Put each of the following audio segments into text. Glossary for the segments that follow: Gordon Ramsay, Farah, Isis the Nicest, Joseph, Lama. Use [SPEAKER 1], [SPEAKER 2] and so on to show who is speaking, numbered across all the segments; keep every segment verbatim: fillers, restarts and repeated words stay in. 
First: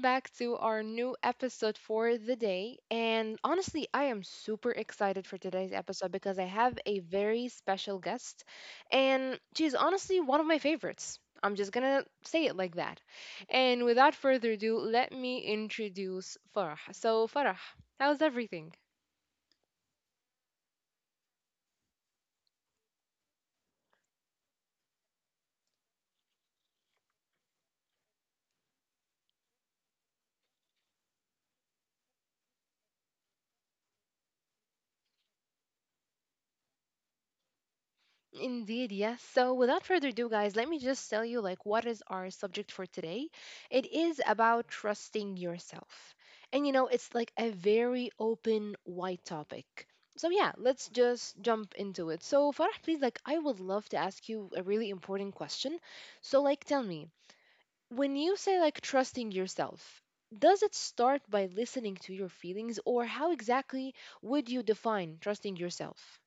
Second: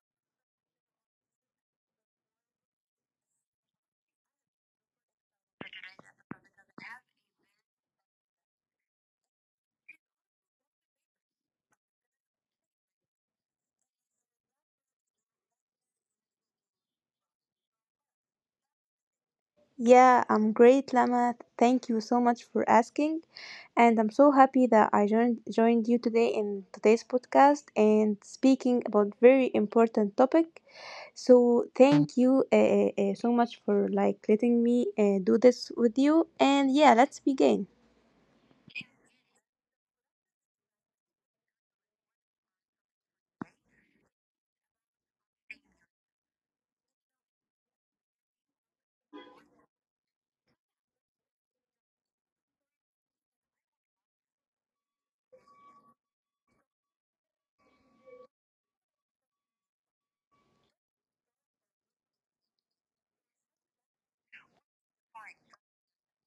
[SPEAKER 1] back to our new episode for the day. And honestly, I am super excited for today's episode because I have a very special guest, and she's honestly one of my favorites. I'm just gonna say it like that. And without further ado, let me introduce Farah. So, Farah, how's everything?
[SPEAKER 2] Yeah, I'm great, Lama. Thank you so much for asking. And I'm so happy that I joined joined you today in today's podcast and speaking about very important topic. So thank you uh, uh, uh, so much for like letting me uh, do this with you. And yeah, let's begin.
[SPEAKER 1] Indeed, yes. So, without further ado, guys, let me just tell you like what is our subject for today. It is about trusting yourself. And you know, it's like a very open, wide topic. So, yeah, let's just jump into it. So, Farah, please like I would love to ask you a really important question. So, like tell me, when you say like trusting yourself, does it start by listening to your feelings or how exactly would you define trusting yourself?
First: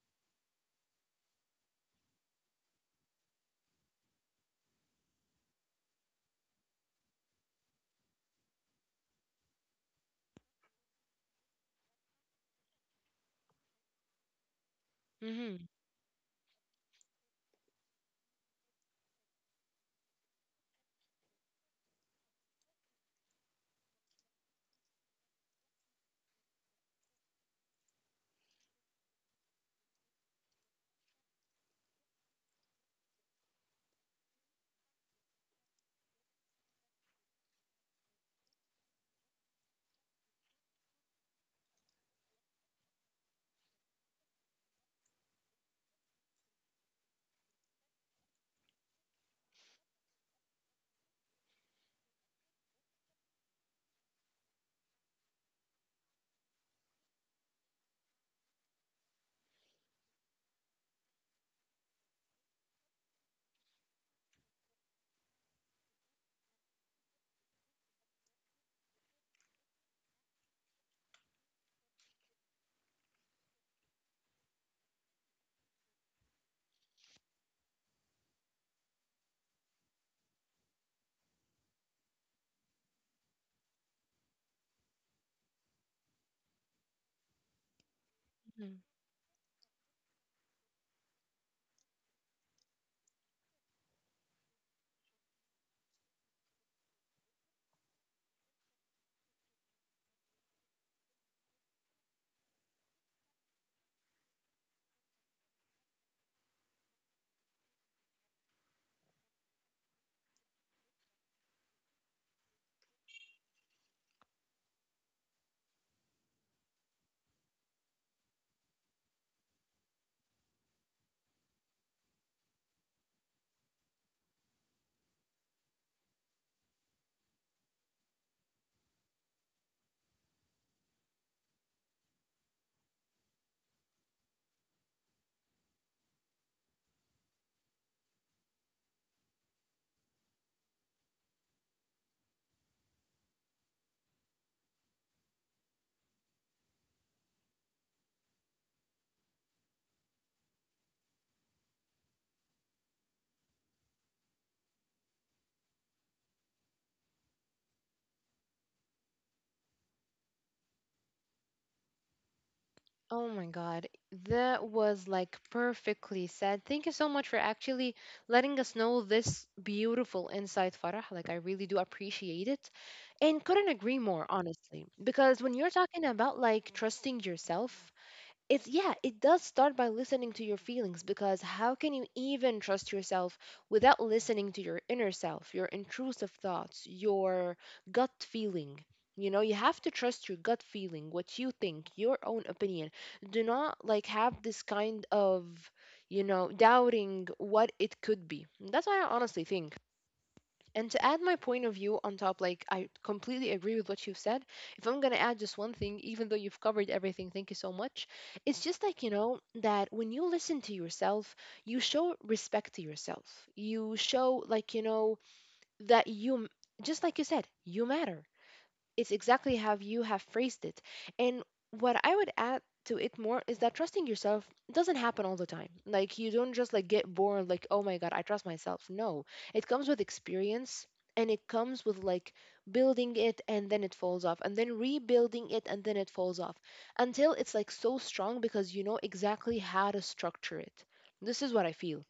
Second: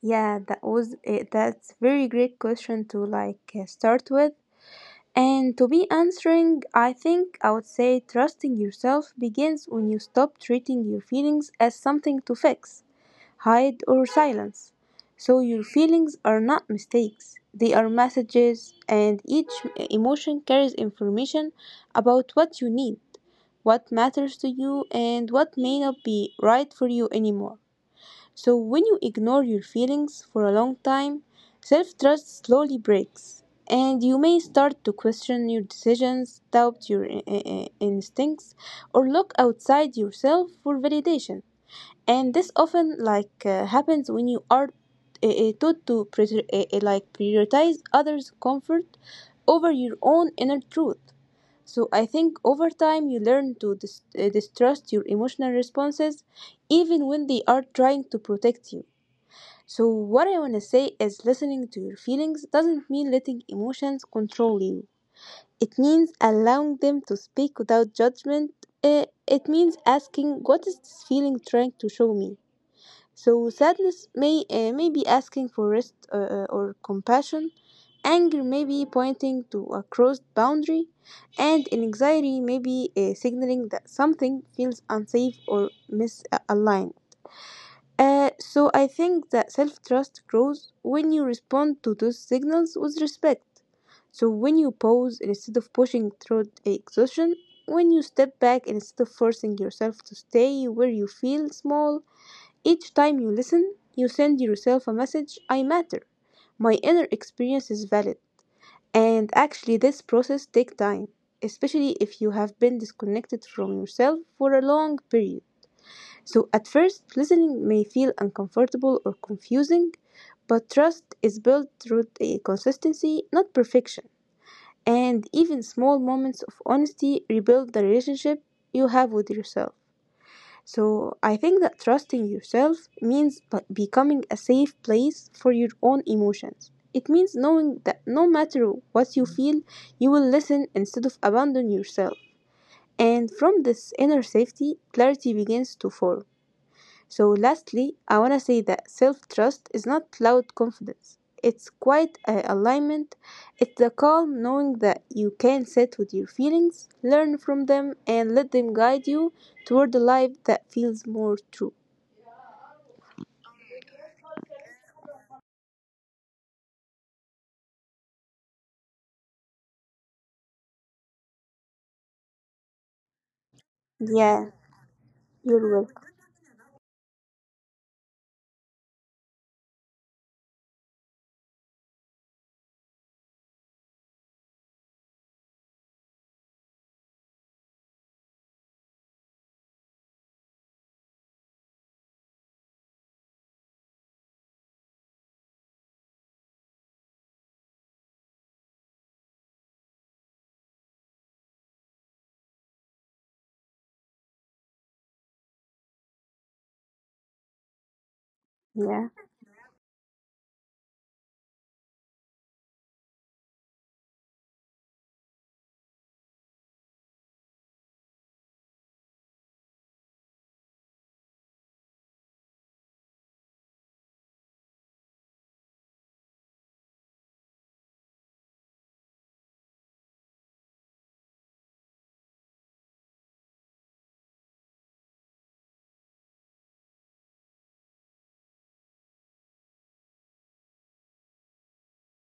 [SPEAKER 2] Yeah, that was uh, that's very great question to like uh, start with. And to be answering, I think I would say trusting yourself begins when you stop treating your feelings as something to fix, hide, or silence. So your
[SPEAKER 1] Mhm.
[SPEAKER 2] feelings are not mistakes, they are messages, and each emotion carries information about what you need, what matters to you, and what may not be right for you anymore. So, when you ignore your feelings for a long time, self trust slowly breaks, and you may start to question your decisions, doubt your i- i- instincts, or look outside yourself for validation. And this often like uh, happens when you are uh, uh, taught to prior- uh, uh, like prioritize others' comfort over your own inner truth. So I think over time you learn to dis- uh, distrust your emotional responses even when they are trying to protect you. So, what I want to say is listening to your feelings doesn't mean letting emotions control you. It means allowing them to speak without judgment. Uh, It means asking, what is this feeling trying to show me? So, sadness may, uh, may be asking for rest uh, uh, or compassion. Anger may be pointing to a crossed boundary. And anxiety may be uh, signaling that something feels unsafe or misaligned. Uh, so I think that self trust grows when you respond to those signals with respect. So when you pause instead of pushing through exhaustion, when you step back instead of forcing yourself to stay where you feel small, each time you listen, you send yourself a message I matter. My inner experience is valid. And actually, this process takes time, especially if you have been disconnected from yourself for a long period. So at first, listening may feel uncomfortable or confusing, but trust is built through the consistency, not perfection. And even small moments of honesty rebuild the relationship you have with yourself. So I think that trusting yourself means b- becoming a safe place for your own emotions. It means knowing that no matter what you feel, you will listen instead of abandon yourself. And from this inner safety, clarity begins to form. So, lastly, I want to say that self trust is not loud confidence. It's quite a alignment. It's the calm knowing that you can sit with your feelings, learn from them, and let them guide you toward a life that feels more true.
[SPEAKER 1] Oh my God, that was like perfectly said. Thank you so much for actually letting us know this beautiful insight, Farah. Like, I really do appreciate it and couldn't agree more,
[SPEAKER 2] Yeah,
[SPEAKER 1] honestly. Because when
[SPEAKER 2] you're
[SPEAKER 1] you're
[SPEAKER 2] welcome.
[SPEAKER 1] talking about like trusting yourself, it's yeah, it does start by listening to your feelings, because how can you even trust yourself without listening to your inner self, your intrusive thoughts, your gut feeling? You know, you have to trust your gut feeling, what you think, your own opinion. Do not like have this kind of, you know, doubting what it could be. That's why I honestly think, and to add my point of view on top, like I completely agree with what you've said. If I'm going to add just one thing, even though you've covered everything, thank you so much. It's just
[SPEAKER 2] Yeah,
[SPEAKER 1] like, you know, that when you listen to yourself, you show respect to yourself. You show, like, you know, that you, m- just like you said, you matter. It's exactly how you have phrased it. And what I would add to it more is that trusting yourself doesn't happen all the time. Like you don't just like get born like, oh my God, I trust myself. No. It comes with experience and it comes with like building it, and then it falls off, and then rebuilding it, and then it falls off, until it's like so strong because you know exactly how to structure it. This is what I feel.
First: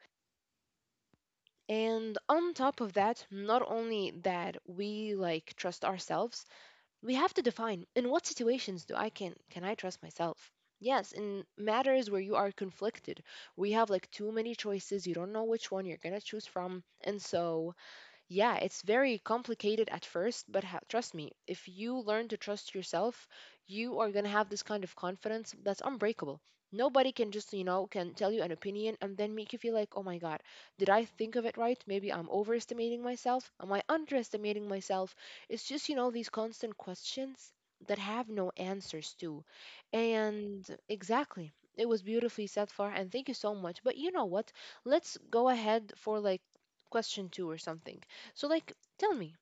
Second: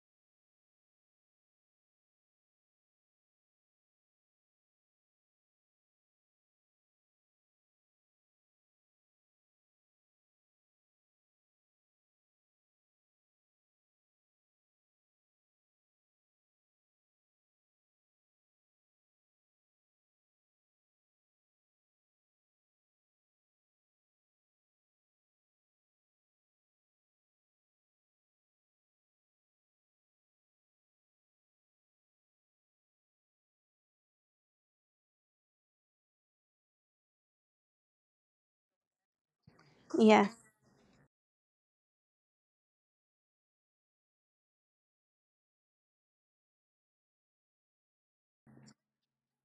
[SPEAKER 1] And on top of that, not only that we like trust ourselves, we have to define in what situations do I can can I trust myself? Yes, in matters where you are conflicted, we have like too many choices, you don't know which one you're going to choose from, and so yeah, it's very complicated at first, but ha- trust me, if you learn to trust yourself, you are going to have this kind of confidence that's unbreakable. Nobody can just, you know, can tell you an opinion and then make you feel like, oh my God, did I think of it right? Maybe I'm overestimating myself. Am I underestimating myself? It's just, you know, these constant questions that have no answers to.
[SPEAKER 2] yeah,
[SPEAKER 1] And exactly. It was beautifully said, Far, and thank you so much. But you know what? Let's go ahead for like question two or something. So, like, tell me,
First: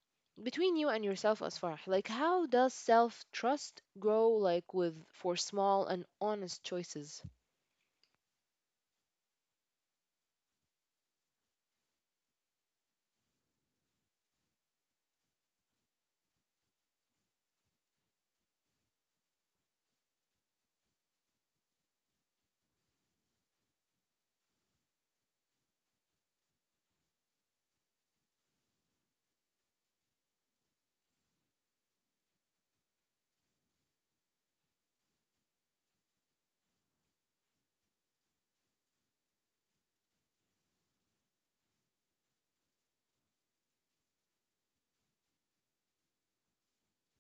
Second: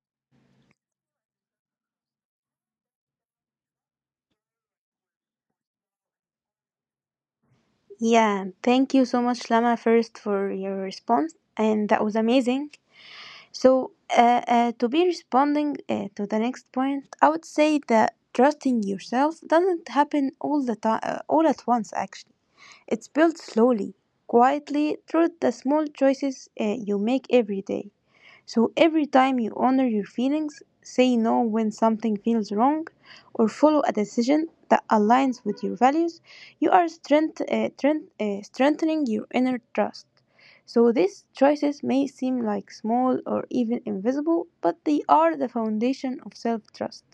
[SPEAKER 1] between you and yourself, Asfar, like, how does self trust grow, like, with for small and honest choices?
[SPEAKER 2] yeah. Thank you so much, Lama, first for your response. And that was amazing. So, uh, uh, to be responding uh, to the next point, I would say that trusting yourself doesn't happen all the time, all at once. Actually, it's built slowly, quietly, through the small choices uh, you make every day. So every time you honor your feelings, say no when something feels wrong, or follow a decision that aligns with your values, you are strength, uh, strength- uh, strengthening your inner trust. So these choices may seem like small or even invisible, but they are the foundation of self-trust.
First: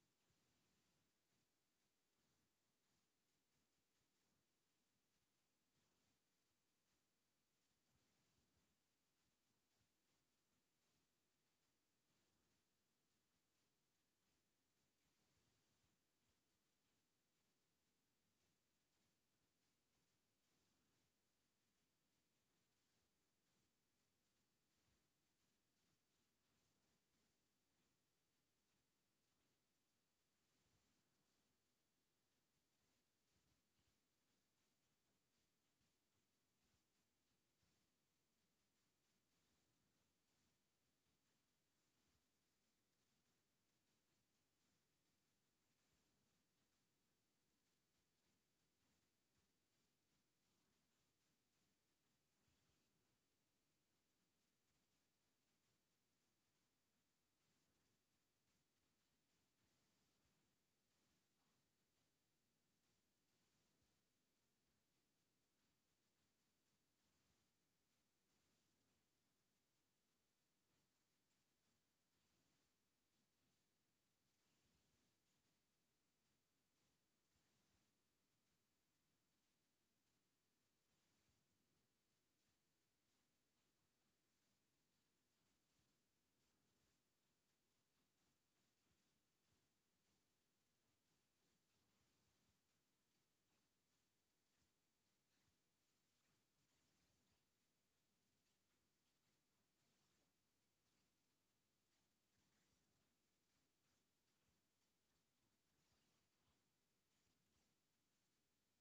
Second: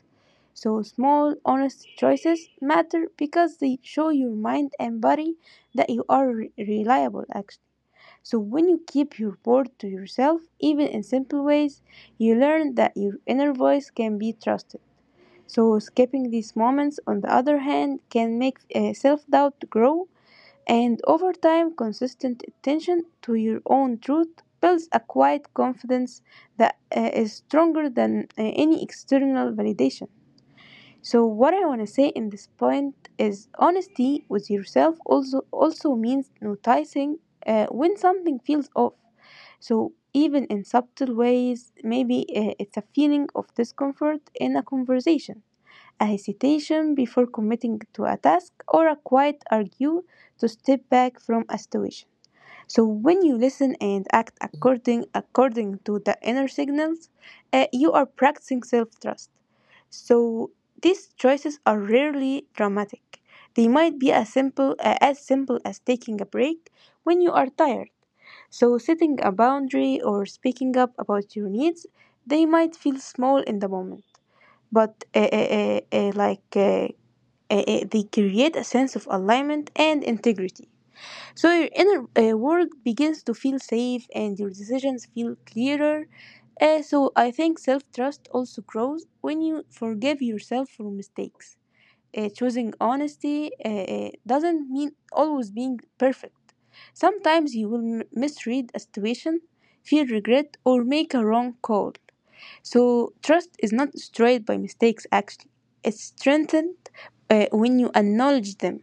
[SPEAKER 2] So, small, honest choices matter because they show your mind and body that you are re- reliable, actually. So, when you keep your word to yourself, even in simple ways, you learn that your inner voice can be trusted. So, skipping these moments, on the other hand, can make uh, self doubt grow, and over time, consistent attention to your own truth builds a quiet confidence that uh, is stronger than uh, any external validation. So what I want to say in this point is honesty with yourself also also means noticing uh, when something feels off. So even in subtle ways, maybe uh, it's a feeling of discomfort in a conversation, a hesitation before committing to a task, or a quiet argue to step back from a situation. So when you listen and act according according to the inner signals, uh, you are practicing self-trust. So these choices are rarely dramatic. They might be as simple uh, as simple as taking a break when you are tired. So setting a boundary or speaking up about your needs, they might feel small in the moment, but uh, uh, uh, uh, like uh, uh, uh, they create a sense of alignment and integrity. So your inner uh, world begins to feel safe and your decisions feel clearer. Uh, so I think self trust also grows when you forgive yourself for mistakes. Uh, choosing honesty uh, uh, doesn't mean always being perfect. Sometimes you will m- misread a situation, feel regret, or make a wrong call. So trust is not destroyed by mistakes, actually, it's strengthened uh, when you acknowledge them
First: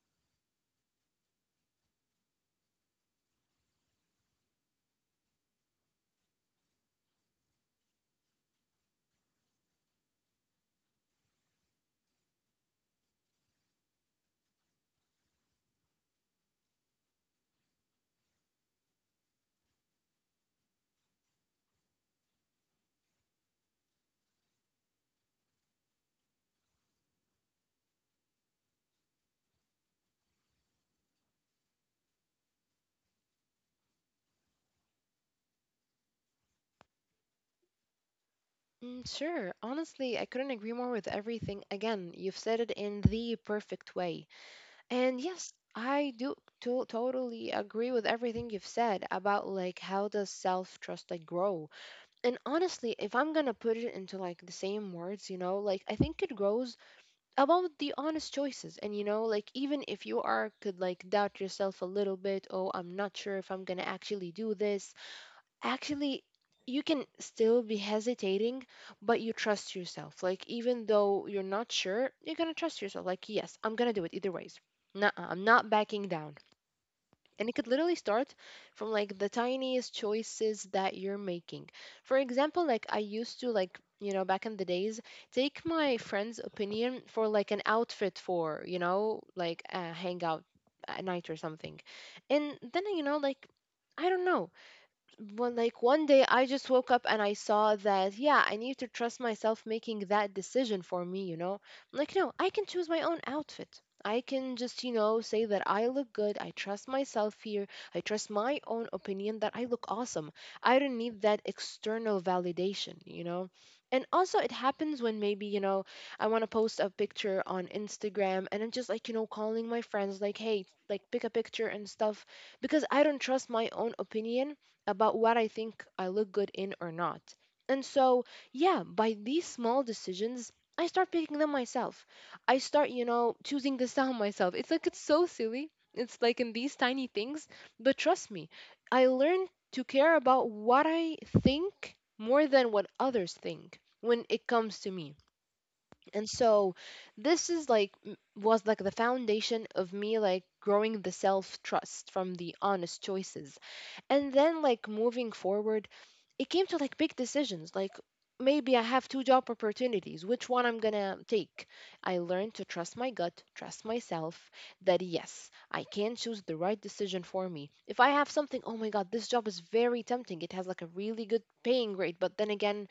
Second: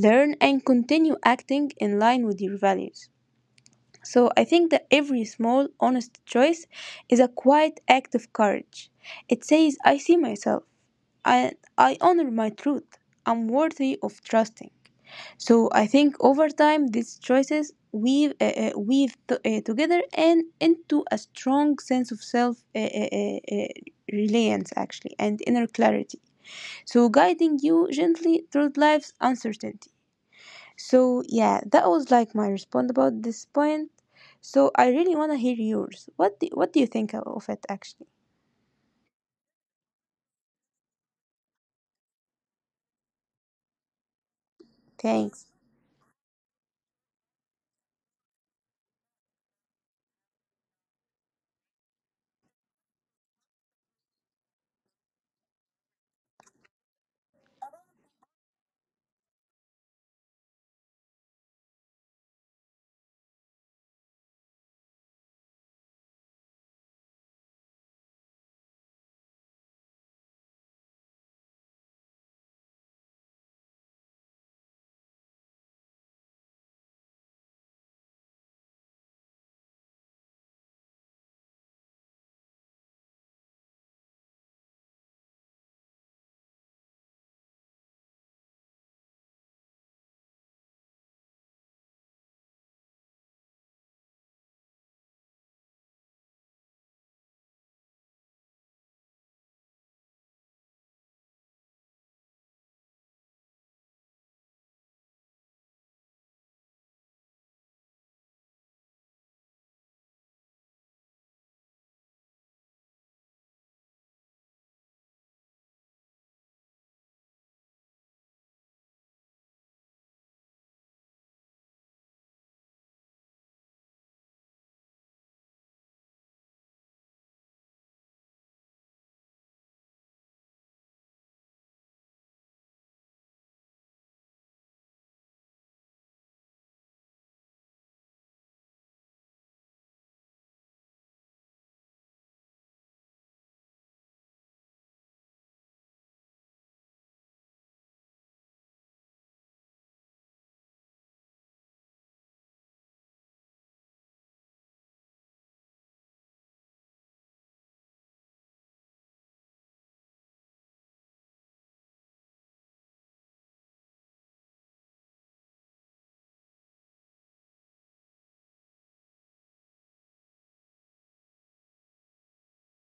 [SPEAKER 2] learn, and continue acting in line with your values. So I think that every small, honest choice is a quiet act of courage. It says, I see myself. I, I honor my truth. I'm worthy of trusting. So I think over time, these choices weave, uh, uh, weave t- uh, together and into a strong sense of self uh, uh, uh, uh, reliance, actually, and inner clarity. So guiding you gently through life's uncertainty. So yeah, that was like my response about this point. So I really want to hear yours. What do, what do you think of it actually?
[SPEAKER 1] Mm, sure. Honestly, I couldn't agree more with everything. Again, you've said it in the perfect way. And
[SPEAKER 2] Thanks.
[SPEAKER 1] yes, I do to- totally agree with everything you've said about like how does self-trust like grow. And honestly, if I'm gonna put it into like the same words, you know, like I think it grows about the honest choices. And you know, like even if you are could like doubt yourself a little bit, oh I'm not sure if I'm gonna actually do this, actually you can still be hesitating, but you trust yourself. Like even though you're not sure, you're gonna trust yourself like yes, I'm gonna do it either ways. Nuh-uh, I'm not backing down. And it could literally start from like the tiniest choices that you're making. For example, like I used to like, you know, back in the days, take my friend's opinion for like an outfit for, you know, like a hangout at night or something. And then, you know, like I don't know, one like one day I just woke up and I saw that yeah, I need to trust myself making that decision for me, you know? I'm like no, I can choose my own outfit. I can just, you know, say that I look good. I trust myself here. I trust my own opinion that I look awesome. I don't need that external validation, you know? And also, it happens when maybe, you know, I want to post a picture on Instagram and I'm just like, you know, calling my friends, like, hey, like, pick a picture and stuff, because I don't trust my own opinion about what I think I look good in or not. And so, yeah, by these small decisions, I start picking them myself. I start, you know, choosing the sound myself. It's like it's so silly. It's like in these tiny things, but trust me, I learn to care about what I think more than what others think when it comes to me. And so this is like m- was like the foundation of me like growing the self-trust from the honest choices, and then like moving forward, it came to like big decisions. Like maybe I have two job opportunities, which one I'm gonna take? I learned to trust my gut, trust myself, that yes I can choose the right decision for me. If I have something, oh my God, this job is very tempting, it has like a really good paying rate, but then again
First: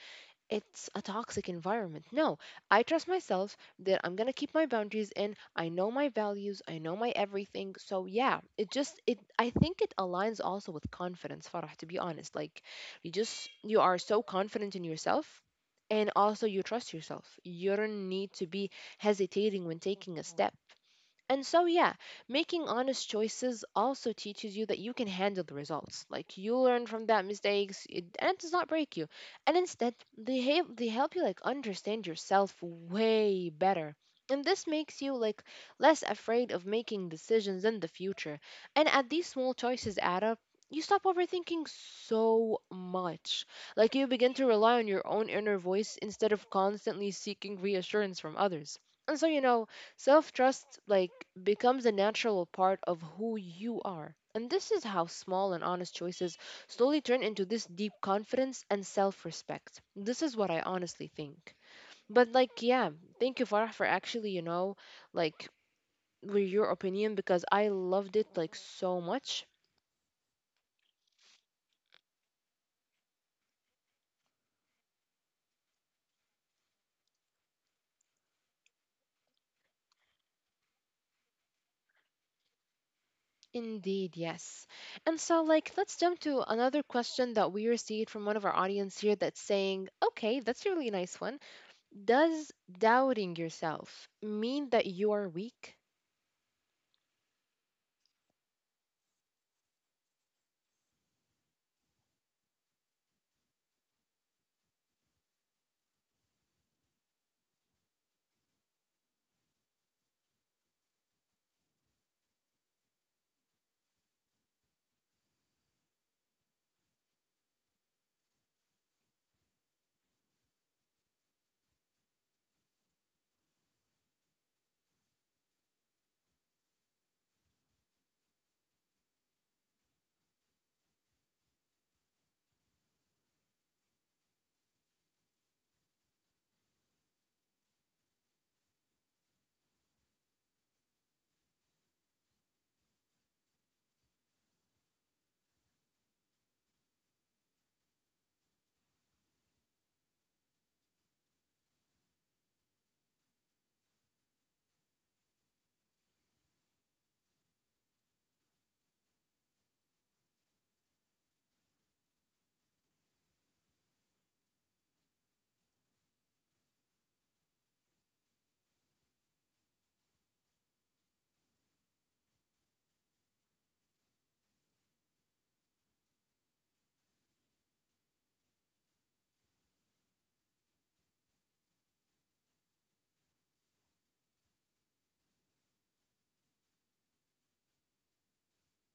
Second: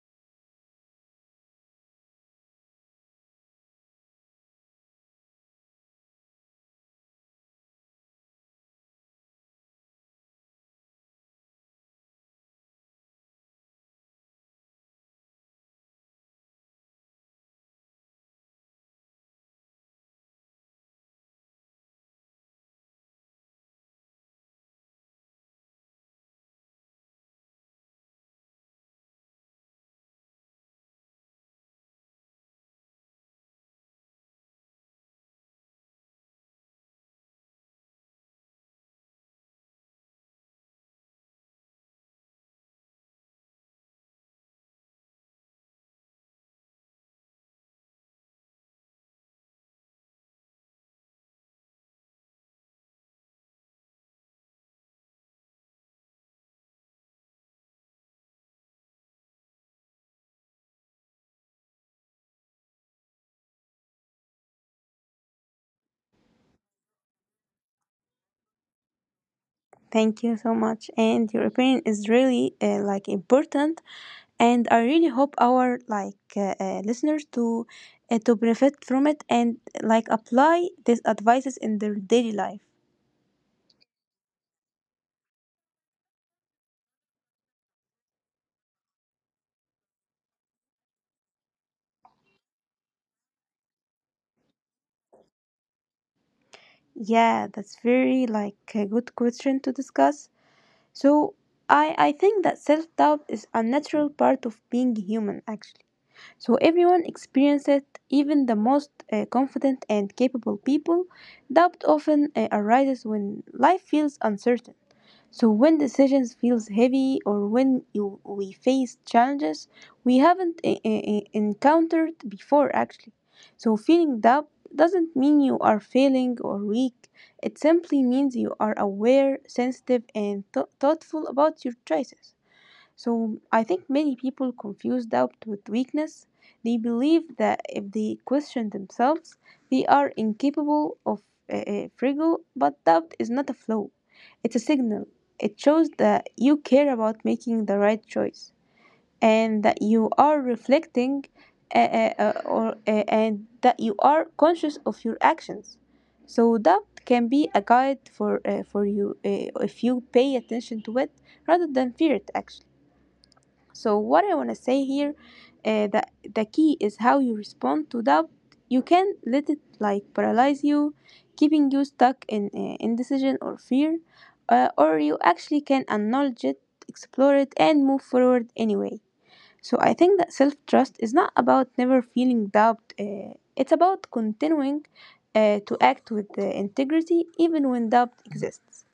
[SPEAKER 1] it's a toxic environment. No, I trust myself that I'm going to keep my boundaries in. I know my values, I know my everything. So yeah, it just it I think it aligns also with confidence, Farah, to be honest. Like you just you are so confident in yourself and also you trust yourself. You don't need to be hesitating when taking a step. And so, yeah, making honest choices also teaches you that you can handle the results. Like you learn from that mistakes, it, and it does not break you. And instead, they help they help you like understand yourself way better. And this makes you like less afraid of making decisions in the future. And as these small choices add up, you stop overthinking so much. Like you begin to rely on your own inner voice instead of constantly seeking reassurance from others. And so, you know, self trust, like, becomes a natural part of who you are. And this is how small and honest choices slowly turn into this deep confidence and self respect. This is what I honestly think. But, like, yeah, thank you, Farah, for actually, you know, like, with your opinion because I loved it, like, so much.
[SPEAKER 2] Thank you so much. And your opinion is really uh, like important and I really hope our like uh, uh, listeners to uh, to benefit from it and like apply these advices in their daily life.
[SPEAKER 1] Indeed, yes. And so, like, let's jump to another question that we received from one of our audience here that's saying, okay, that's a really nice one. Does doubting yourself mean that you are weak?
[SPEAKER 2] Yeah, that's very like a good question to discuss. So I I think that self doubt is a natural part of being human actually. So everyone experiences it, even the most uh, confident and capable people. Doubt often uh, arises when life feels uncertain. So when decisions feels heavy or when you, we face challenges we haven't uh, uh, uh, encountered before actually. So feeling doubt doesn't mean you are failing or weak. It simply means you are aware, sensitive and thou- thoughtful about your choices. So I think many people confuse doubt with weakness. They believe that if they question themselves, they are incapable of uh, uh, friggle, but doubt is not a flaw. It's a signal. It shows that you care about making the right choice and that you are reflecting uh, uh, uh, or, uh, and that you are conscious of your actions. So doubt can be a guide for, uh, for you uh, if you pay attention to it rather than fear it actually. So what I want to say here, uh, that the key is how you respond to doubt. You can let it like paralyze you, keeping you stuck in uh, indecision or fear, uh, or you actually can acknowledge it, explore it, and move forward anyway. So I think that self trust is not about never feeling doubt. Uh, it's about continuing uh, to act with uh, integrity even when doubt exists.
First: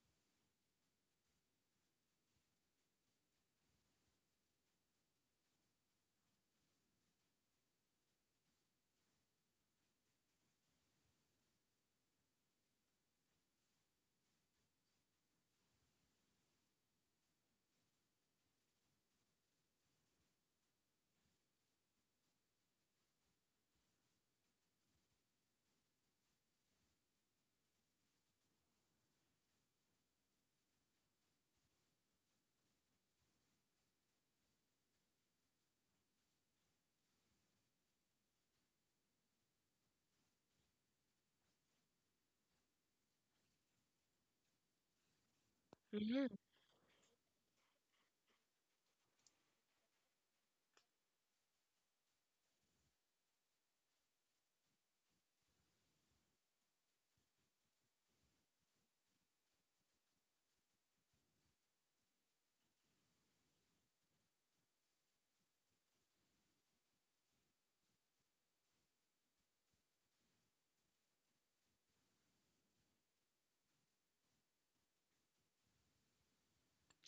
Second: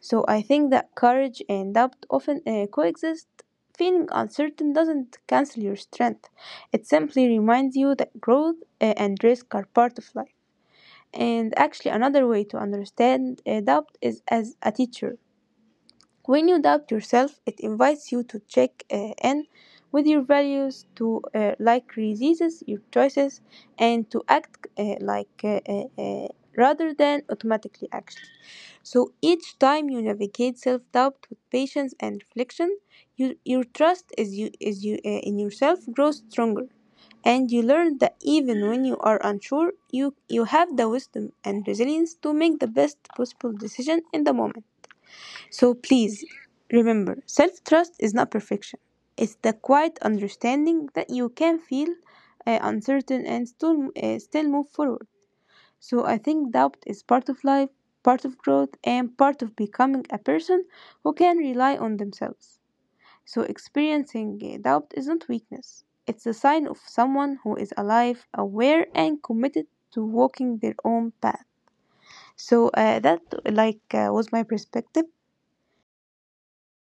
[SPEAKER 2] So I think that courage and doubt often uh, coexist. Feeling uncertain doesn't cancel your strength, it simply reminds you that growth uh, and risk are part of life. And actually, another way to understand uh, doubt is as a teacher. When you doubt yourself, it invites you to check uh, in with your values, to uh, like resist your choices, and to act uh, like uh, uh, uh, rather than automatically action. So each time you navigate self doubt with patience and reflection, you, your trust is you, is you, uh, in yourself grows stronger. And you learn that even when you are unsure, you, you have the wisdom and resilience to make the best possible decision in the moment. So please
[SPEAKER 1] Hmm.
[SPEAKER 2] remember self trust is not perfection, it's the quiet understanding that you can feel uh, uncertain and still, uh, still move forward. So I think doubt is part of life, part of growth, and part of becoming a person who can rely on themselves. So experiencing uh, doubt isn't weakness. It's a sign of someone who is alive, aware, and committed to walking their own path. So uh, that like uh, was my perspective.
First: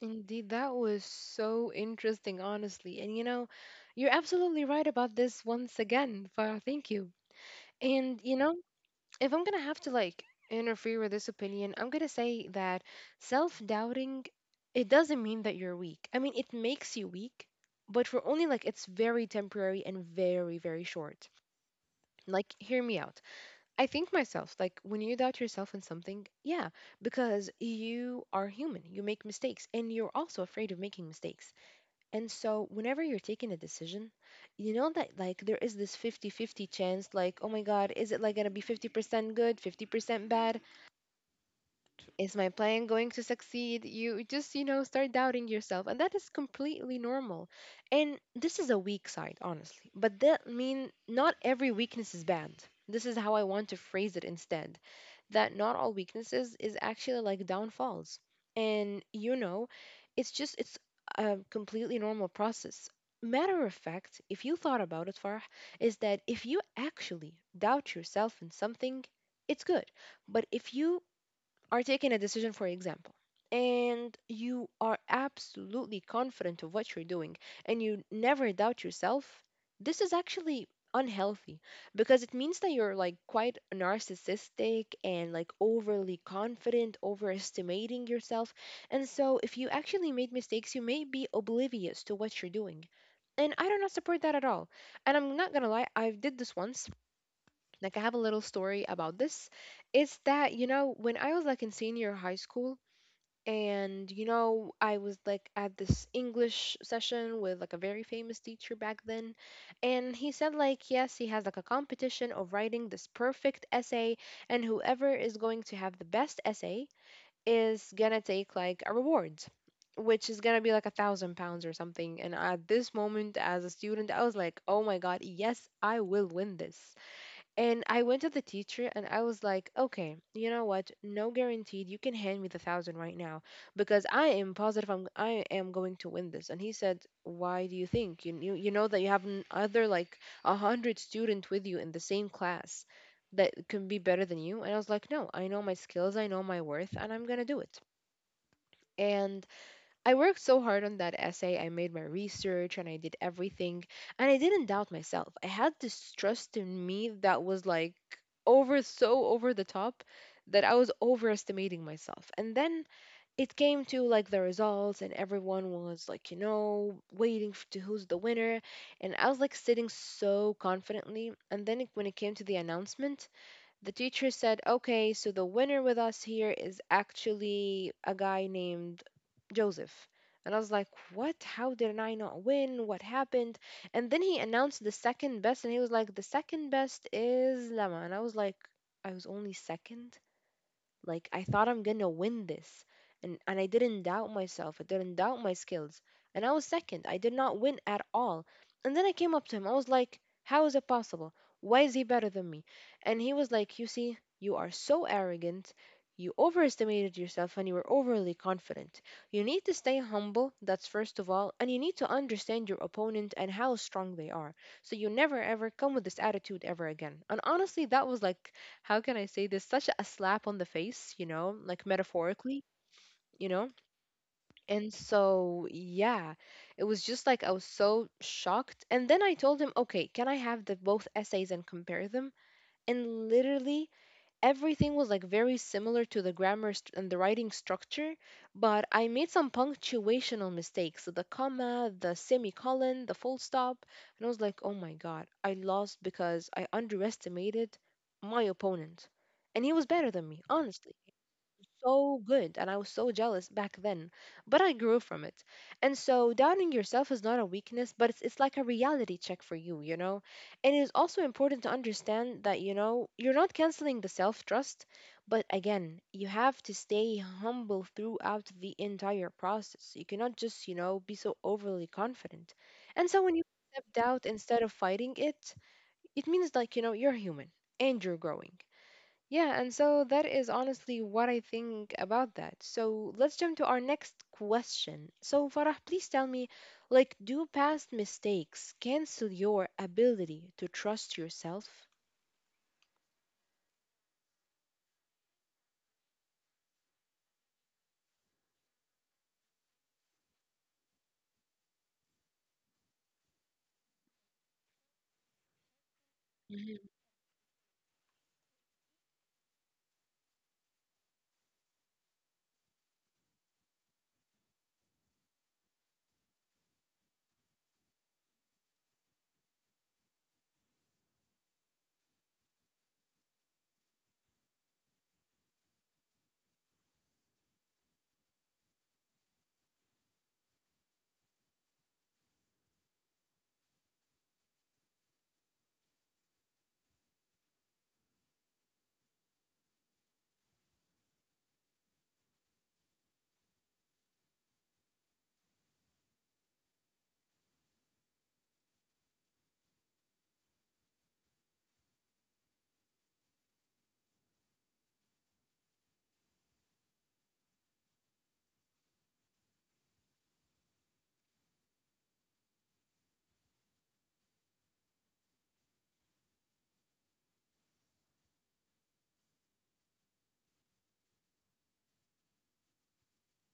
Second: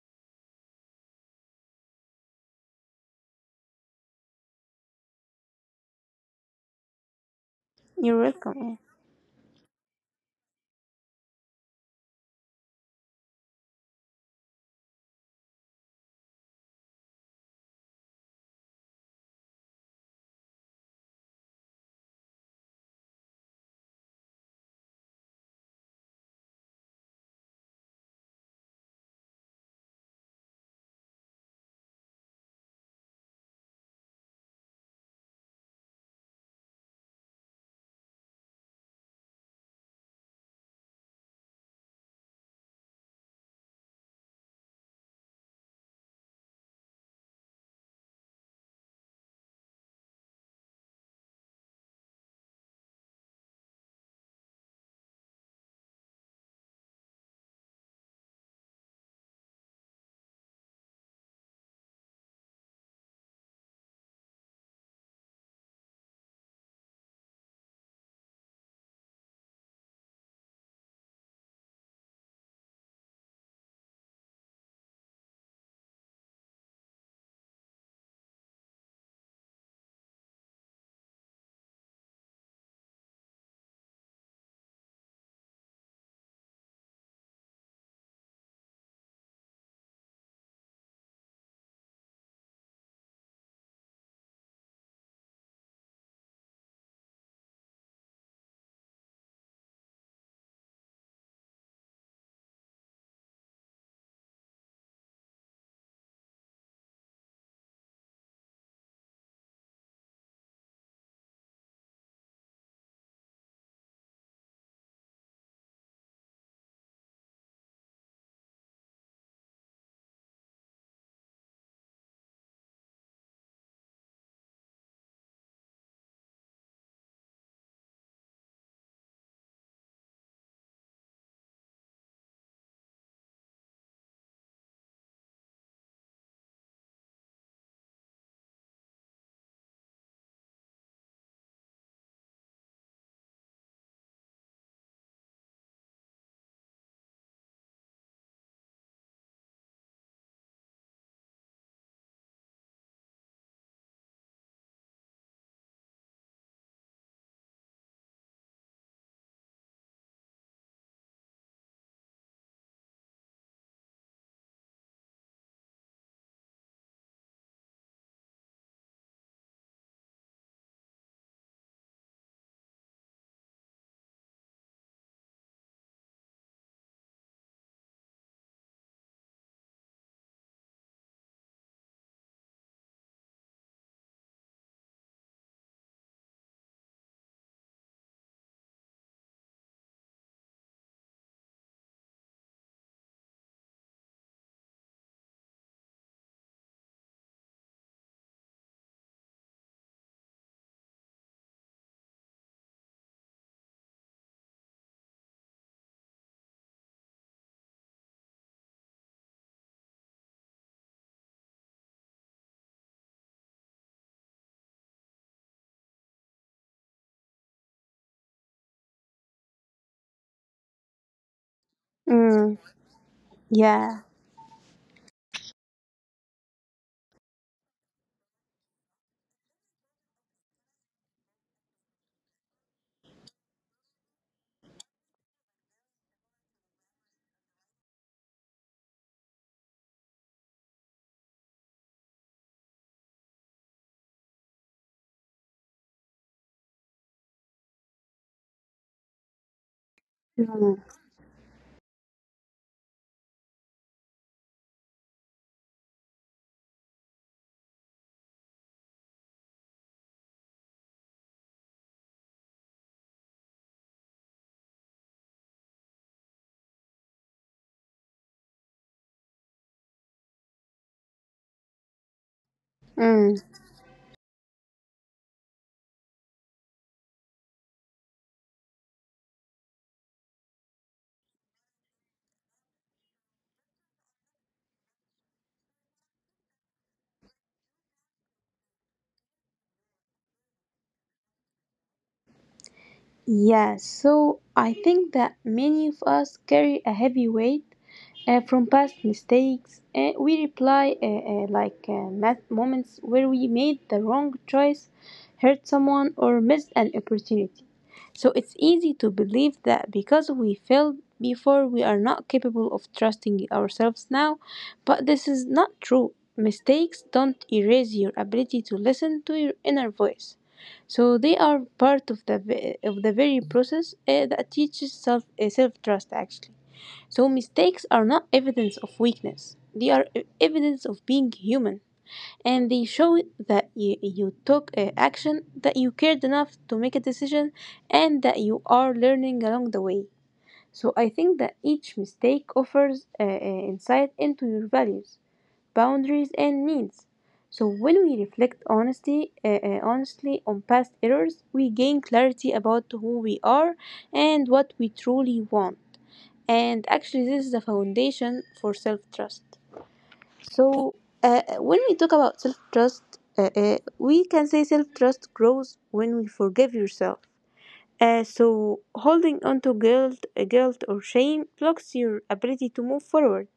[SPEAKER 1] Indeed, that was so interesting, honestly. And you know, you're absolutely right about this once again, Farah. Thank you.
[SPEAKER 2] You're
[SPEAKER 1] And you know,
[SPEAKER 2] welcome.
[SPEAKER 1] if I'm gonna have to like interfere with this opinion, I'm gonna say that self-doubting, it doesn't mean that you're weak. I mean, it makes you weak, but for only like it's very temporary and very, very short. Like, hear me out. I think myself, like when you doubt yourself in something, yeah, because you are human, you make mistakes, and you're also afraid of making mistakes. And so, whenever you're taking a decision, you know that like there is this fifty-fifty chance, like, oh my God, is it like gonna be fifty percent good, fifty percent bad? Is my plan going to succeed? You just, you know, start doubting yourself, and that is completely normal. And this is a weak side, honestly, but that mean not every weakness is bad. This is how I want to phrase it instead, that not all weaknesses is actually like downfalls. And you know, it's just it's a completely normal process. Matter of fact, if you thought about it, Farah, is that if you actually doubt yourself in something, it's good. But if you are taking a decision, for example, and you are absolutely confident of what you're doing and you never doubt yourself, this is actually unhealthy, because it means that you're like quite narcissistic and like overly confident, overestimating yourself. And so, if you actually made mistakes, you may be oblivious to what you're doing. And I do not support that at all. And I'm not gonna lie, I did this once. Like I have a little story about this. It's that, you know, when I was like in senior high school and you know, I was like at this English session with like a very famous teacher back then, and he said like yes, he has like a competition of writing this perfect essay, and whoever is going to have the best essay is gonna take like a reward which is gonna be like a thousand pounds or something. And at this moment, as a student, I was like, oh my god, yes, I will win this. And I went to the teacher and I was like, okay, you know what? No guaranteed. You can hand me the thousand right now because I am positive I'm, I am going to win this. And he said, why do you think? You, you, you know that you have n- other like a hundred student with you in the same class that can be better than you. And I was like, no, I know my skills, I know my worth, and I'm going to do it. And I worked so hard on that essay. I made my research and I did everything. And I didn't doubt myself. I had this trust in me that was like over, so over the top, that I was overestimating myself. And then it came to like the results, and everyone was like, you know, waiting f- to who's the winner. And I was like sitting so confidently. And then it, when it came to the announcement, the teacher said, okay, so the winner with us here is actually a guy named Joseph. And I was like, what? How did I not win? What happened? And then he announced the second best, and he was like, the second best is Lama. And I was like, I was only second? Like I thought I'm gonna win this. And and I didn't doubt myself. I didn't doubt my skills. And I was second. I did not win at all. And then I came up to him. I was like, how is it possible? Why is he better than me? And he was like, you see, you are so arrogant. You overestimated yourself and you were overly confident. You need to stay humble, that's first of all, and you need to understand your opponent and how strong they are. So you never ever come with this attitude ever again. And honestly, that was like, how can I say this? Such a slap on the face, you know, like
[SPEAKER 2] Mm.
[SPEAKER 1] metaphorically, you know?
[SPEAKER 2] Yeah.
[SPEAKER 1] And so, yeah, it was just like I was so shocked. And then I told him, okay, can I have the both essays and compare them? And literally, everything was like very similar to the grammar st- and the writing structure, but I made some punctuational mistakes. The comma, the semicolon, the full stop. And I was like, oh my God, I lost because I underestimated my opponent. And he was better than me,
[SPEAKER 2] Mm.
[SPEAKER 1] honestly, so good, and I was so jealous back then, but I grew from it. And so doubting yourself is not a weakness, but it's it's like a reality check for you, you know? It is also important to understand that, you know, you're not canceling the self-trust, but again, you have to stay humble throughout the entire process. You cannot just, you know, be so overly confident. And so
[SPEAKER 2] Mm.
[SPEAKER 1] when you accept doubt instead of fighting it, it means like, you know, you're human and you're growing. Yeah, and so that is honestly what I think about that. So let's jump to our next question. So, Farah, please tell me, like, do past mistakes cancel your ability to trust yourself?
[SPEAKER 2] Yeah. So I think that many of us carry a heavy weight uh, from past mistakes. Uh, we reply uh, uh, like uh, math moments where we made the wrong choice, hurt someone, or missed
[SPEAKER 1] Mhm,
[SPEAKER 2] an opportunity. So it's easy to believe that because we failed before, we are not capable of trusting ourselves now. But this is not true. Mistakes don't erase your ability to listen to your inner voice. So they are part of the ve- of the very process uh, that teaches self uh, self trust actually. So mistakes are not evidence of weakness. They are e- evidence of being human, and they show that you, you took uh, action, that you cared enough to make a decision, and that you are learning along the way. So I think that each mistake offers uh, uh, insight into your values boundaries, and needs. So when we reflect honestly, uh, uh, honestly on past errors, we gain clarity about who we are and what we truly want. And actually, this is the foundation for self-trust. So, uh, uh, when we talk about self trust, uh, uh, we can say self trust grows when we forgive yourself. Uh, so, holding on to guilt, uh, guilt or shame blocks your ability to move forward.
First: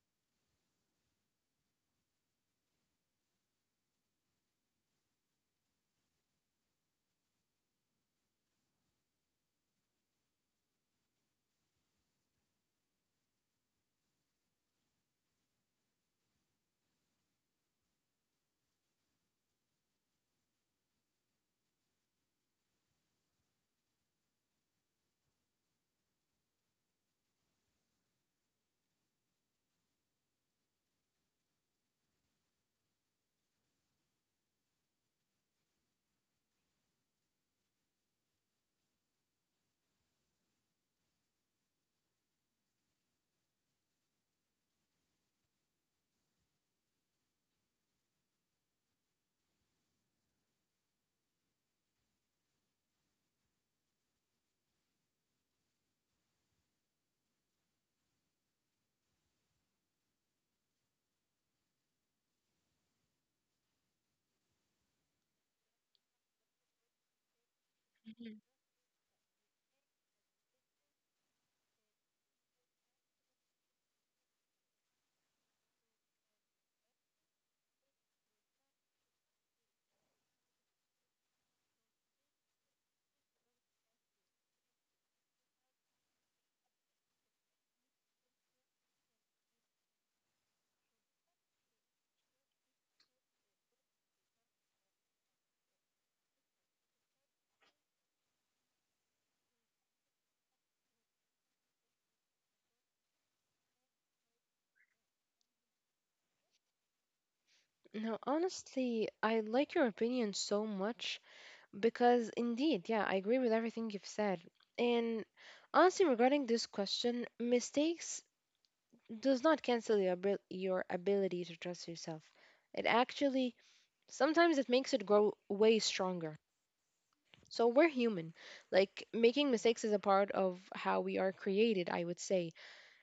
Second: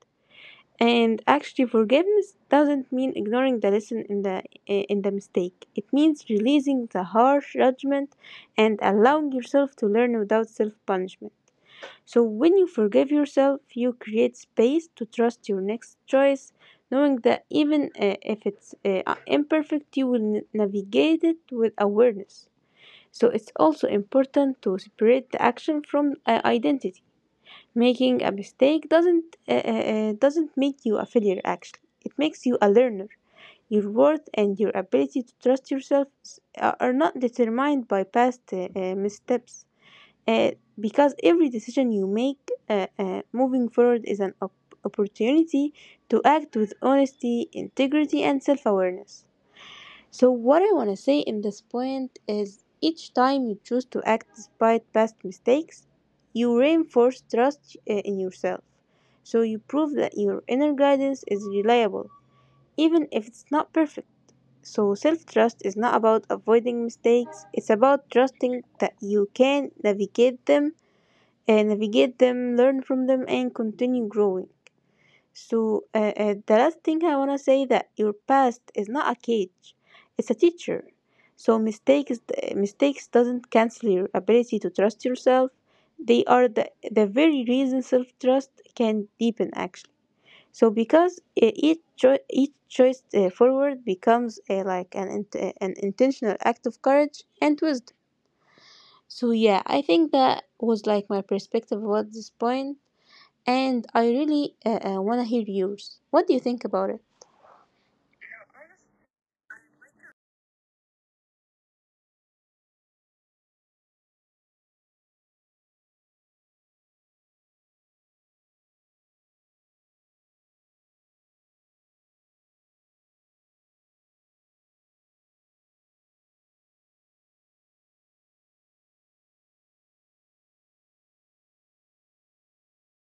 [SPEAKER 2] And actually, forgiveness doesn't mean ignoring the lesson in the eh, in the mistake. It means releasing the harsh judgment and allowing yourself to learn without self punishment. So when you forgive yourself, you create space to trust your next choice, knowing that even uh, if it's uh, uh, imperfect, you will n- navigate it with awareness. So it's also important to separate the action from uh, identity. Making a mistake doesn't uh, uh, uh, doesn't make you a failure actually. It makes you a learner. Your worth and your ability to trust yourself s- are are not determined by past uh, uh, missteps. Uh, because every decision you make uh, uh, moving forward is an op- opportunity to act with honesty, integrity, and self awareness. So, what I want to say in this point is each time you choose to act despite past mistakes, you reinforce trust uh, in yourself. So, you prove that your inner guidance is reliable, even if it's not perfect. So, self trust is not about avoiding mistakes, it's about
[SPEAKER 1] mhm.
[SPEAKER 2] trusting that you can navigate them, and navigate them, learn from them, and continue growing. So uh, uh, the last thing I wanna say that your past is not a cage, it's a teacher. So mistakes mistakes doesn't cancel your ability to trust yourself. They are the the very reason self trust can deepen actually. So because uh, each cho- each choice uh, forward becomes uh, like an int- eh, an intentional act of courage and wisdom. So yeah, I think that was like my perspective about this point and I really uh, uh, want to hear yours. What do you think about it?
[SPEAKER 1] No, honestly, I like your opinion so much because indeed, yeah, I agree with everything you've said. And honestly, regarding this question, mistakes does not cancel your abil- your ability to trust yourself. It actually sometimes it makes it grow way stronger. So we're human. Like making mistakes is a part of how we are created, I would say.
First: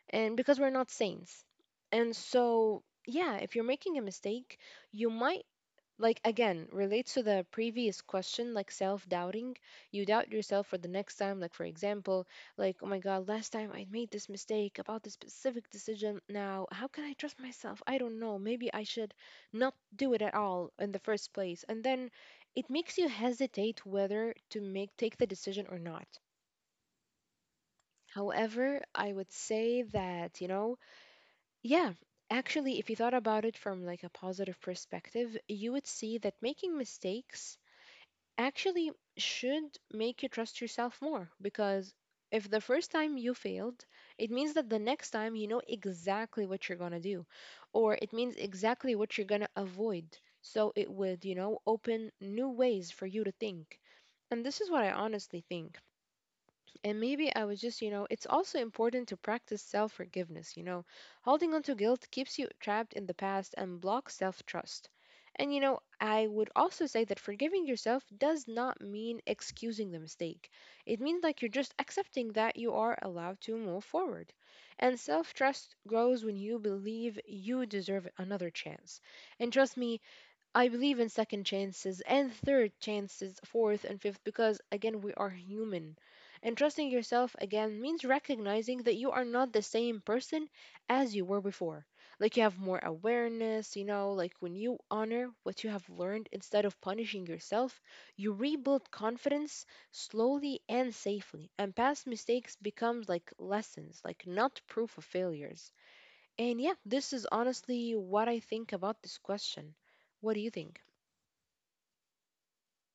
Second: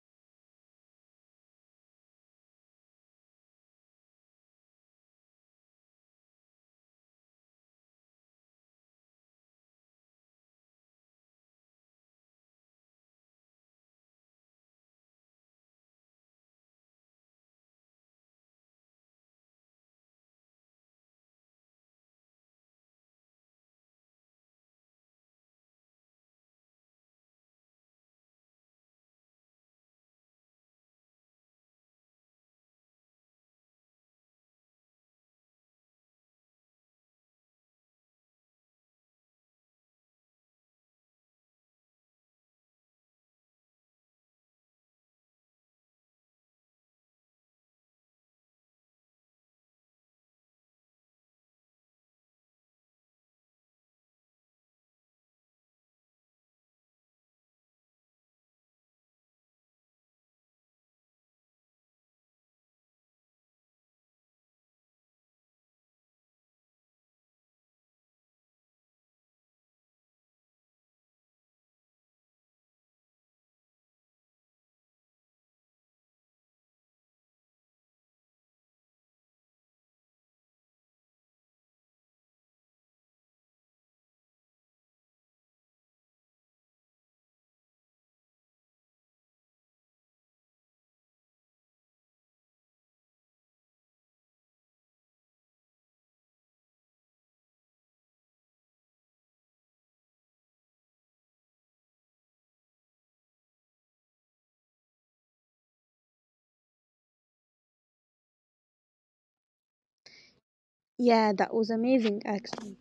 [SPEAKER 1] And because we're not saints. And so, yeah, if you're making a mistake, you might, like, again, relates to the previous question, like self-doubting. You doubt yourself for the next time, like for example, like, oh my god, last time I made this mistake about this specific decision, now how can I trust myself? I don't know, maybe I should not do it at all in the first place. And then it makes you hesitate whether to make take the decision or not. However, I would say that, you know, yeah, actually, if you thought about it from like a positive perspective, you would see that making mistakes actually should make you trust yourself more, because if the first time you failed, it means that the next time you know exactly what you're going to do, or it means exactly what you're going to avoid. So it would, you know, open new ways for you to think. And this is what I honestly think. And maybe I was just, you know, it's also important to practice self forgiveness. You know, holding on to guilt keeps you trapped in the past and blocks self trust. And, you know, I would also say that forgiving yourself does not mean excusing the mistake. It means like you're just accepting that you are allowed to move forward. And self trust grows when you believe you deserve another chance. And trust me, I believe in second chances and third chances, fourth and fifth, because again, we are human. And trusting yourself again means recognizing that you are not the same person as you were before. Like you have more awareness, you know, like when you honor what you have learned instead of punishing yourself, you rebuild confidence slowly and safely. And past mistakes becomes like lessons, like not proof of failures. And yeah, this is honestly what I think about this question. What do you think?
[SPEAKER 2] Yeah, that was amazing actually.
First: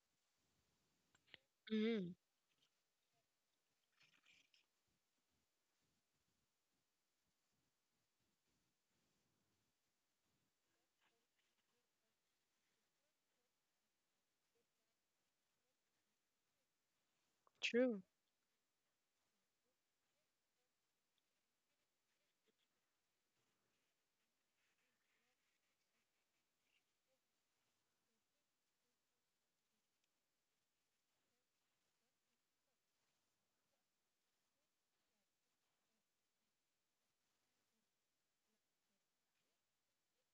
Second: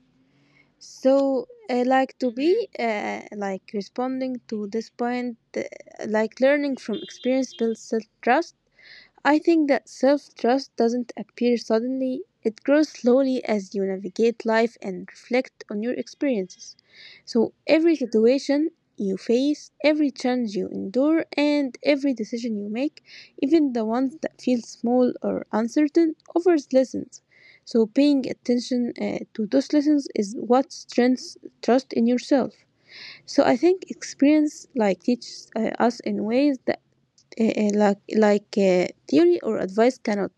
[SPEAKER 2] So, uh,
[SPEAKER 1] Mm,
[SPEAKER 2] like to be uh, like responding to this point, uh, like learning from experience builds self trust. I think that self trust doesn't appear suddenly, it grows slowly as you navigate life and reflect on your experiences. So, every
[SPEAKER 1] true.
[SPEAKER 2] situation you face, every challenge you endure, and every decision you make, even the ones that feel small or uncertain, offers lessons. So, paying attention uh, to those lessons is what strengthens trust in yourself. So I think experience like teaches uh, us in ways that uh, like like uh, theory or advice cannot.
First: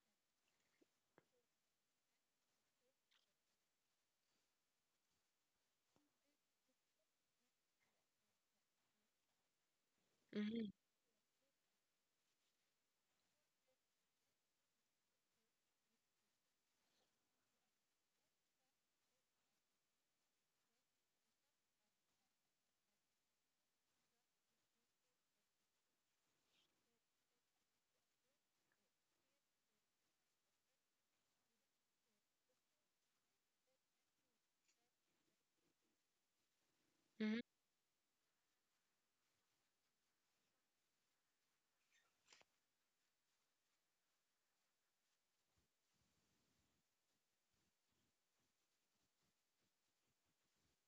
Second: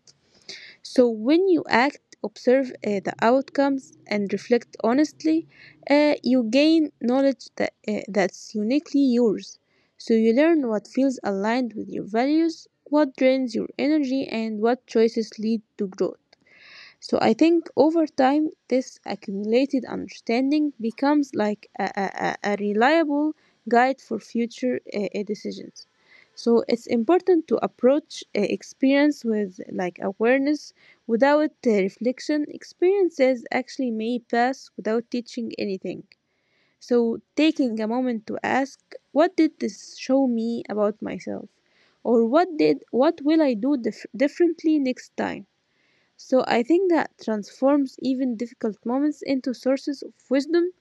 [SPEAKER 2] So when you act, observe uh, the outcomes, and reflect honestly, uh, you gain knowledge that uh, that's uniquely yours. So you learn
[SPEAKER 1] Mm-hmm,
[SPEAKER 2] what feels aligned with your values, what drains your energy, and what choices lead to growth. So I think over time, this accumulated understanding becomes like a, a, a a reliable guide for future uh, uh, decisions. So it's important to approach uh, experience with like awareness. Without uh, reflection, experiences actually may pass without teaching anything. So
[SPEAKER 1] mm-hmm,
[SPEAKER 2] taking a moment to ask, what did this show me about myself? Or what did what will I do dif- differently next time? So I think that transforms even difficult moments into sources of wisdom.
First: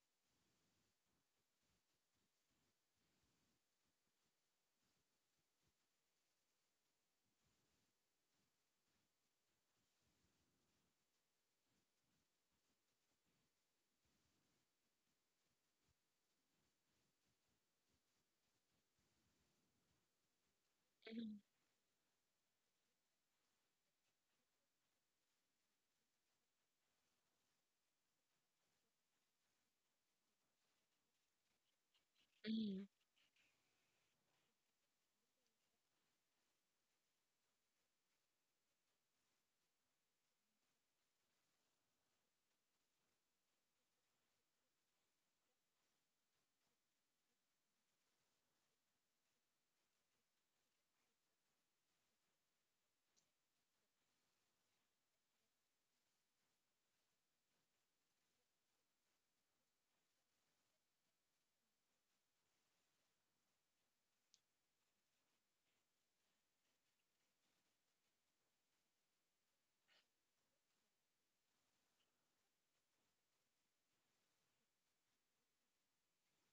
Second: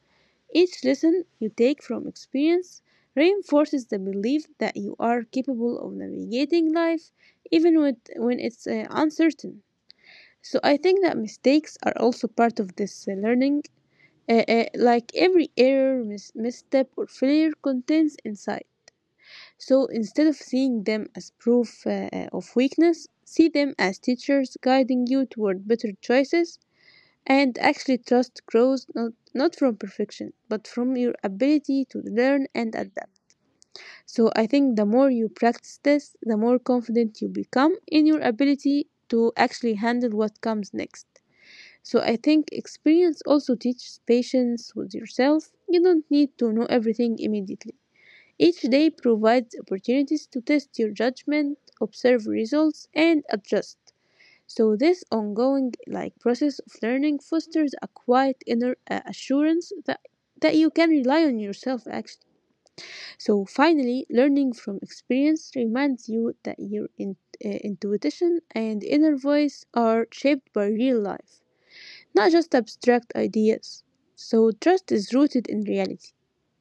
[SPEAKER 2] Each lesson you take from experience reinforces the belief that you are capable of navigating life even with, when it's uh, uncertain. So I think that mistakes are also part of this uh, learning. Uh, uh, like every error, mis- misstep, or failure contains insight. So instead of seeing them as proof uh, uh, of weakness, see them as teachers guiding you toward better choices and actually, trust grows not, not from perfection, but from your ability to learn and
[SPEAKER 1] mm-hmm,
[SPEAKER 2] adapt. So, I think the more you practice this, the more confident you become in your ability to actually handle what comes next. So, I think experience also teaches patience with yourself. You don't need to know everything immediately. Each day provides opportunities to test your judgment, observe results, and adjust. So this ongoing like process of learning fosters a quiet inner uh, assurance that that you can rely on yourself actually. So finally, learning from experience reminds you that your in, uh, intuition and inner voice are shaped by real life not just abstract ideas. So, trust is rooted in reality.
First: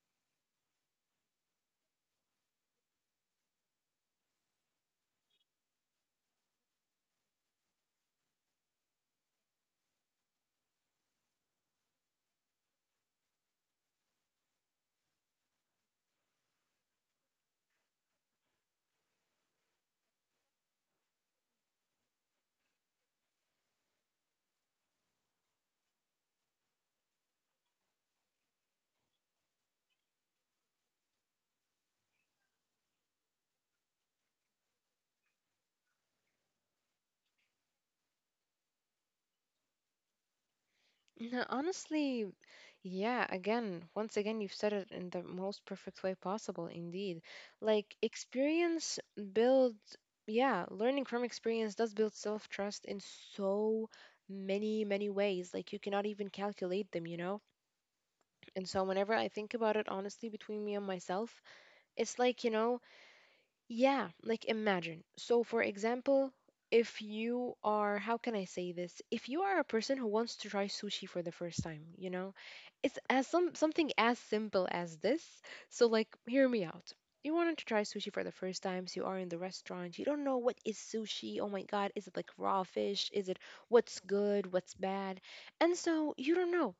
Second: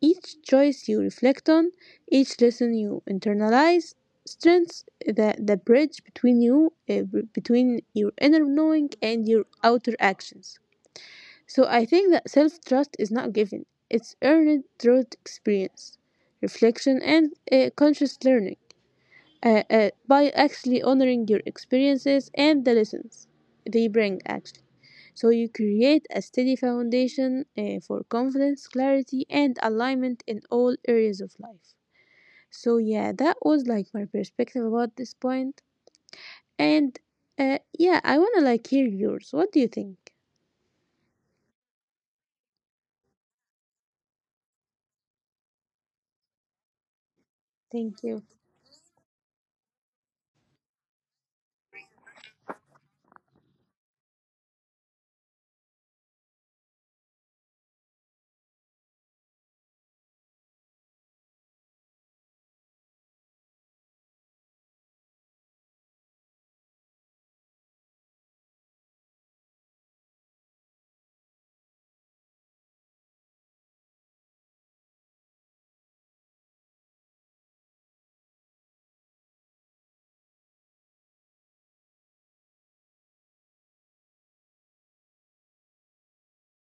[SPEAKER 2] Each choice you reflect on, each lesson you internalize, strengthens the, the bridge between you, uh, b- between your inner knowing and your outer actions. So, I think that self trust is not given, it's earned through experience, reflection, and uh, conscious learning. Uh, uh, by actually honoring your experiences and the lessons they bring, actually. So you create a steady foundation uh, for confidence, clarity, and alignment in all areas of life. So yeah, that was like my perspective about this point. And uh, yeah, I wanna like hear yours. What do you think?
[SPEAKER 1] mm. Honestly, yeah, again, once again, you've said it in the most perfect way possible, indeed. Like,
[SPEAKER 2] Thank you.
[SPEAKER 1] experience builds, yeah, learning from experience does build self-trust in so many, many ways. Like, you cannot even calculate them, you know? And so, whenever I think about it, honestly, between me and myself, it's like, you know, yeah, like imagine. So, for example, if you are, how can I say this? If you are a person who wants to try sushi for the first time, you know, it's as some something as simple as this. So, like, hear me out. You wanted to try sushi for the first time, so you are in the restaurant. You don't know what is sushi. Oh my God, is it like raw fish? Is it what's good, what's bad? And so you don't know.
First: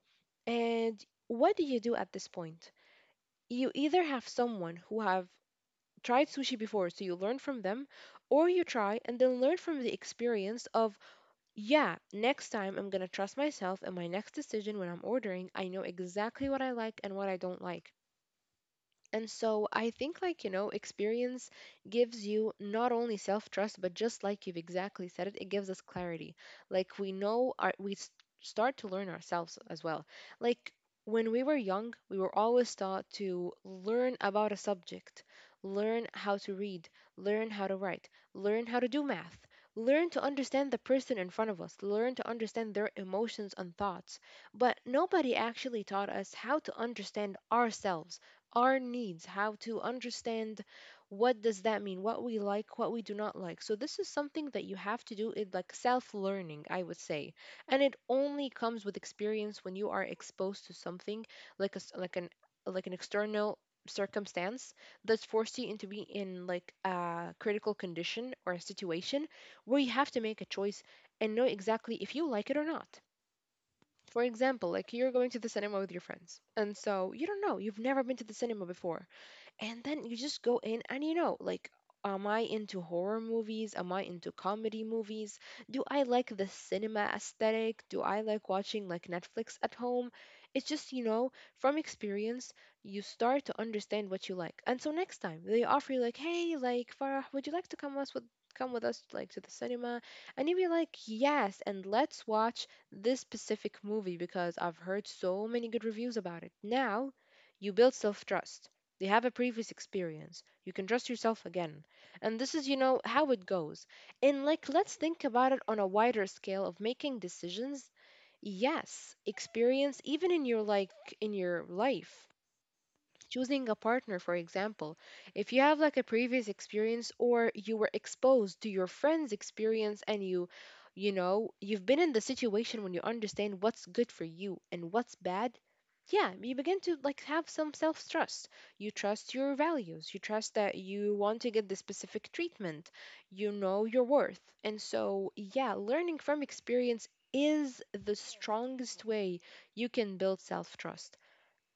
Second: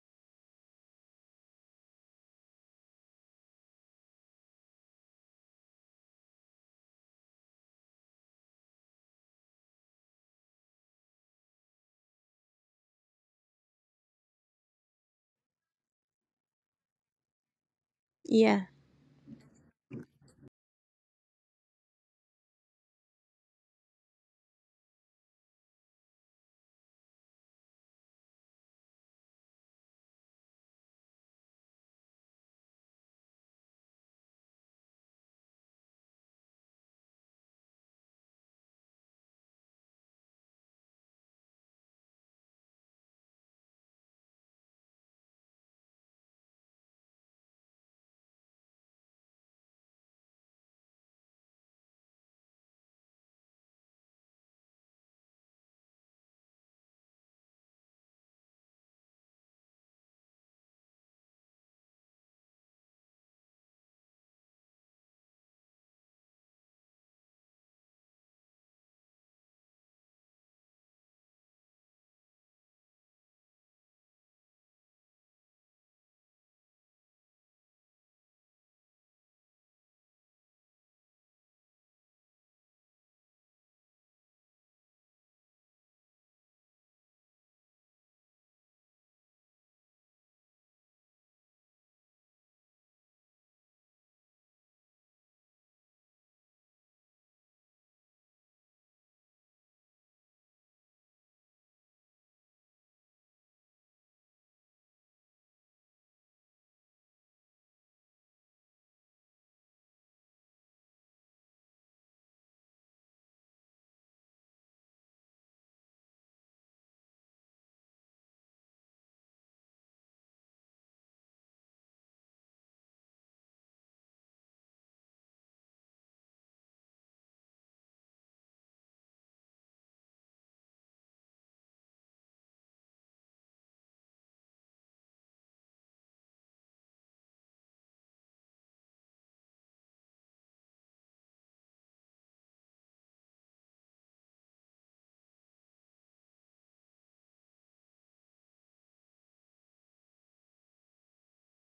[SPEAKER 1] And what do you do at this point? You either have someone who have tried sushi before, so you learn from them, or you try and then learn from the experience of, yeah, next time I'm going to trust myself and my next decision when I'm ordering. I know exactly what I like and what I don't like.
[SPEAKER 2] Yeah,
[SPEAKER 1] And so I think, like, you know, experience gives you not only self trust, but just like you've exactly said it, it gives us clarity. Like, we know our, we s- start to learn ourselves as well. Like, when we were young, we were always taught to learn about a subject, learn how to read, learn how to write, learn how to do math, learn to understand the person in front of us, learn to understand their emotions and thoughts. But nobody actually taught us how to understand ourselves, our needs, how to understand what does that mean, what we like, what we do not like. So this is something that you have to do it, like self learning, I would say. And it only comes with experience, when you are exposed to something, like a s like an, like an external circumstance that's forced you into be in like a critical condition or a situation where you have to make a choice and know exactly if you like it or not. For example, like you're going to the cinema with your friends, and so you don't know, you've never been to the cinema before, and then you just go in and you know, like, am I into horror movies, am I into comedy movies, do I like the cinema aesthetic, do I like watching like Netflix at home? It's just, you know, from experience, you start to understand what you like. And so next time they offer you, like, hey, like, Farah, would you like to come us with come with us, like, to the cinema, and you'd be like, yes, and let's watch this specific movie because I've heard so many good reviews about it. Now you build self-trust. They have a previous experience. You can trust yourself again. And this is, you know, how it goes. And like, let's think about it on a wider scale of making decisions. Yes, experience, even in your like in your life, choosing a partner for example. If you have like a previous experience, or you were exposed to your friend's experience, and you you know you've been in the situation, when you understand what's good for you and what's bad, yeah, you begin to like have some self trust. You trust your values, you trust that you want to get the specific treatment, you know your worth. And so yeah, learning from experience is the strongest way you can build self trust.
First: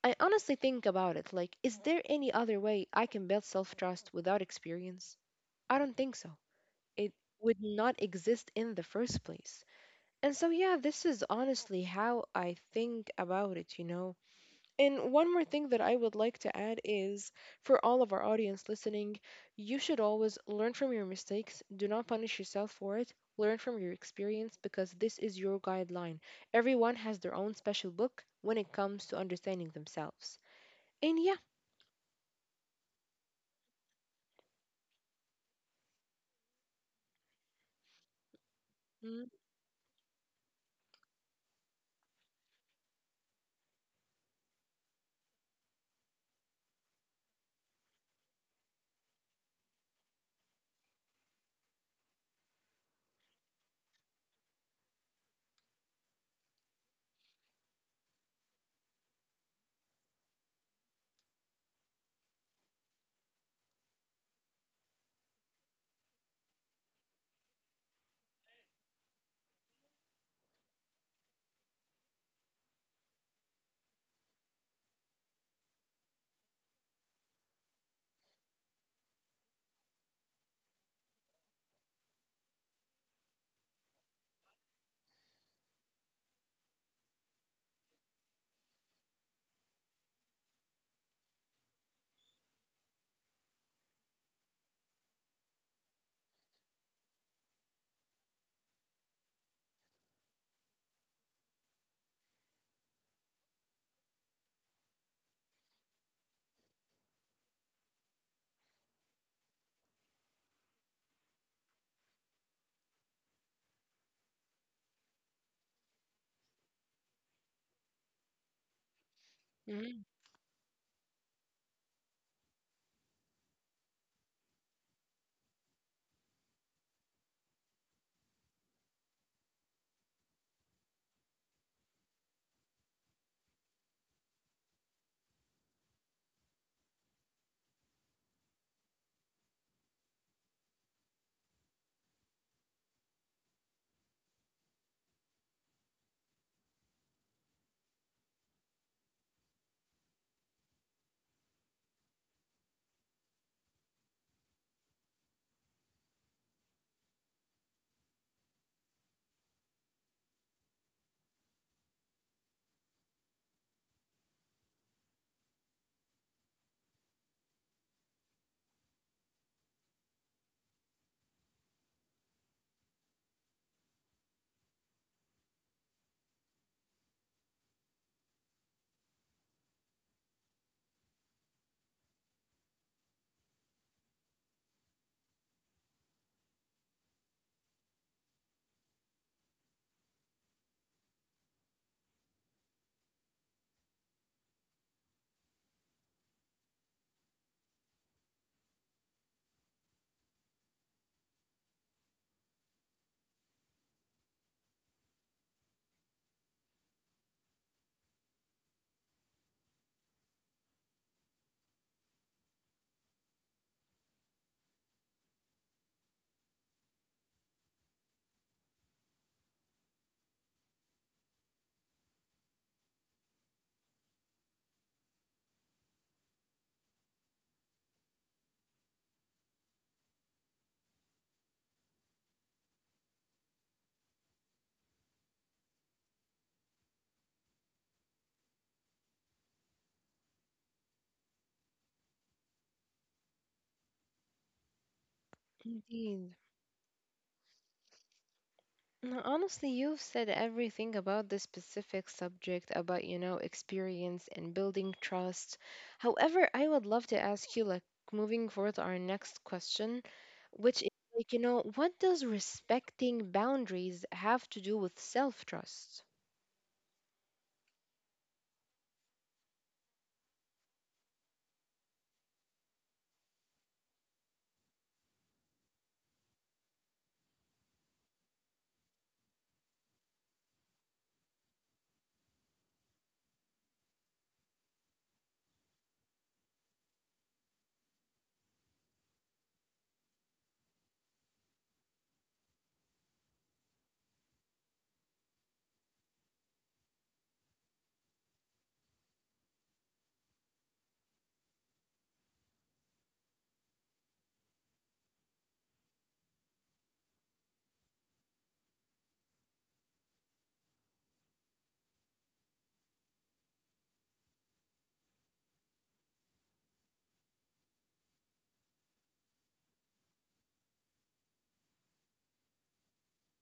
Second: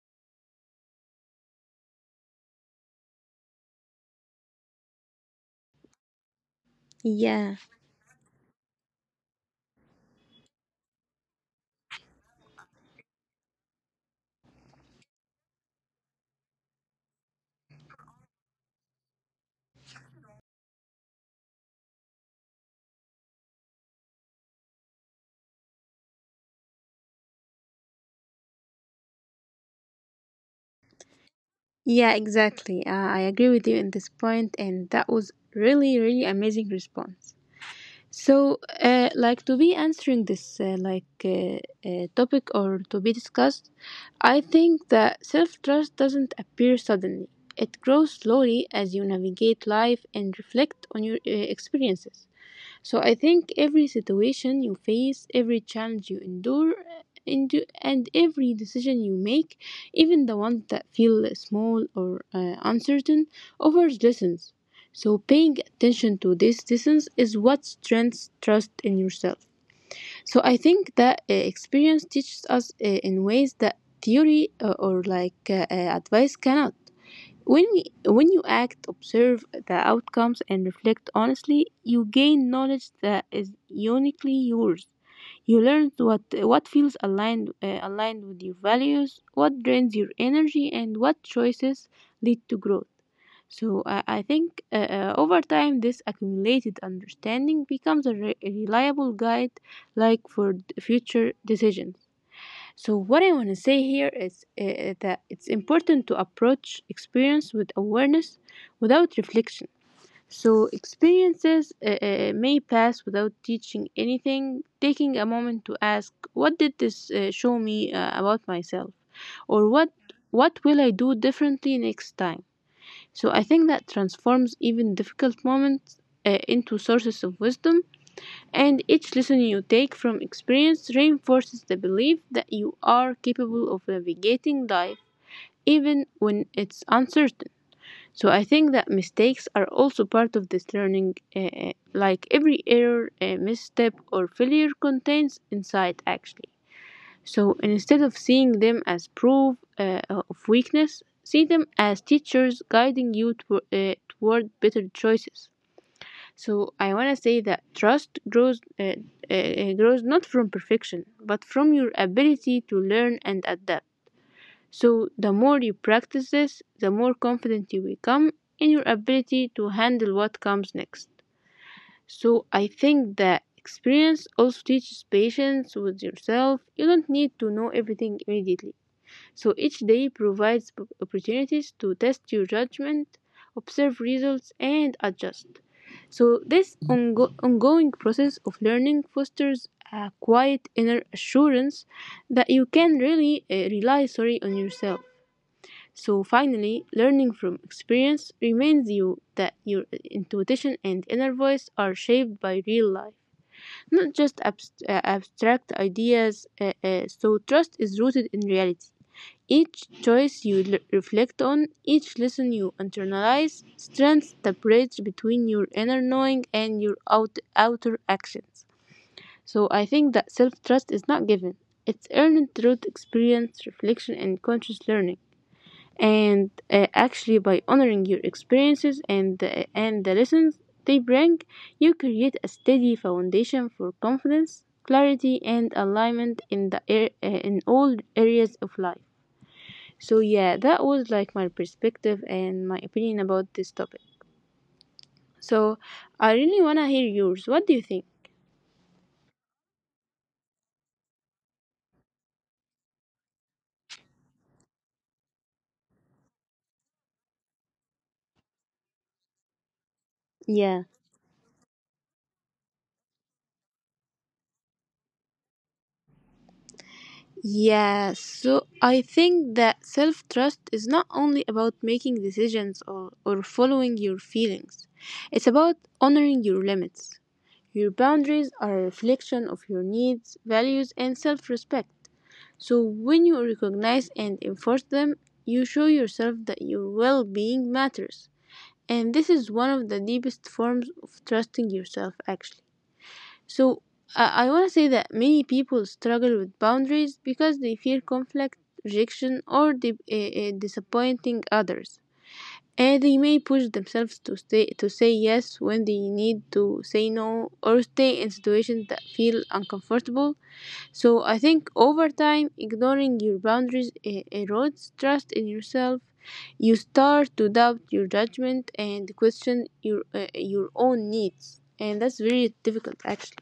[SPEAKER 1] I honestly think about it. Like, is there any other way I can build self trust without experience? I don't think so. It
[SPEAKER 2] yeah,
[SPEAKER 1] would not exist in the first place. And so, yeah, this is honestly how I think about it, you know? And one more thing that I would like to add is, for all of our audience listening, you should always learn from your mistakes. Do not punish yourself for it. Learn from your experience because this is your guideline. Everyone has their own special book when it comes to understanding themselves. And yeah.
[SPEAKER 2] yeah. Exactly. Uh, I agree with you in this point, and that was really, really amazing response. So, uh,
[SPEAKER 1] Mm,
[SPEAKER 2] like to be answering this uh, like uh, uh, topic or to be discussed, I think that self trust doesn't appear suddenly. It grows slowly as you navigate life and reflect on your uh, experiences. So I think every situation you face, every challenge you endure, and, and every decision you make, even the ones that feel small or uh, uncertain, offers lessons. So paying attention to these lessons is what strengthens trust in yourself. So I think that uh, experience teaches us uh, in ways that theory uh, or like uh, uh, advice cannot. When, when you act, observe the outcomes, and reflect honestly, you gain knowledge that is uniquely yours. You learn what, what feels aligned, uh, aligned with your values, what drains your energy, and what choices lead to growth. So uh, I think uh, uh, over time, this accumulated understanding becomes a re- reliable guide, like for d- future decisions. So, what I want to say here is uh, that it's important to approach experience with awareness without reflection. So, experiences uh, uh, may pass without teaching anything, taking a moment to ask, what did this uh, show me uh, about myself? Or what,
[SPEAKER 1] mhm.
[SPEAKER 2] what will I do differently next time? So, I think that transforms even difficult moments uh, into sources of wisdom and each lesson you take from experience reinforces the belief that you are capable of navigating life even when it's uncertain. So I think that mistakes are also part of this learning. Uh, uh, like every error, uh, misstep, or failure contains insight actually. So instead of seeing them as proof uh, of weakness, see them as teachers guiding you tw- uh, toward better choices. So I want to say that trust grows uh, uh, grows not from perfection, but from your ability to learn and adapt. So the more you practice this, the more confident you become in your ability to handle what comes next. So I think that experience also teaches patience with yourself. You don't need to know everything immediately. So each day provides p- opportunities to test your judgment, observe results, and adjust. So this ongo- ongoing process of learning fosters a quiet inner assurance that you can really uh, rely sorry on yourself. So finally, learning from experience reminds you that your eh, intuition and inner voice are shaped by real life, not just abst- uh, abstract ideas. Uh, uh, so trust is rooted in reality. Each choice you l- reflect on, each lesson you internalize, strengthens the bridge between your inner knowing and your out- outer actions. So I think that self trust is not given, it's earned through experience, reflection, and conscious learning. And uh, actually, by honoring your experiences and, uh, and the lessons they bring, you create a steady foundation for confidence, clarity, and alignment in, the ar- uh, in all areas of life. So yeah, that was like my perspective and my opinion about this topic. So I
[SPEAKER 1] Indeed.
[SPEAKER 2] really want to hear yours. What do you think?
[SPEAKER 1] No, honestly, you've said everything about this specific subject, about, you know, experience and building trust. However, I would love to ask you, like, moving forward, to our next question, which
[SPEAKER 2] Yeah.
[SPEAKER 1] is, like, you know, what does respecting boundaries have to do with self-trust?
[SPEAKER 2] Yeah, so I think that self trust is not only about making decisions or, or following your feelings, it's about honoring your limits. Your boundaries are a reflection of your needs, values, and self respect. So when you recognize and enforce them, you show yourself that your well being matters. And this is one of the deepest forms of trusting yourself actually. So i, I want to say that many people struggle with boundaries because they fear conflict, rejection, or di- uh, uh, disappointing others, and they may push themselves to stay to say yes when they need to say no, or stay in situations that feel uncomfortable. So I think over time, ignoring your boundaries e- erodes trust in yourself. You start to doubt your judgment and question your uh, your own needs, and that's very difficult actually.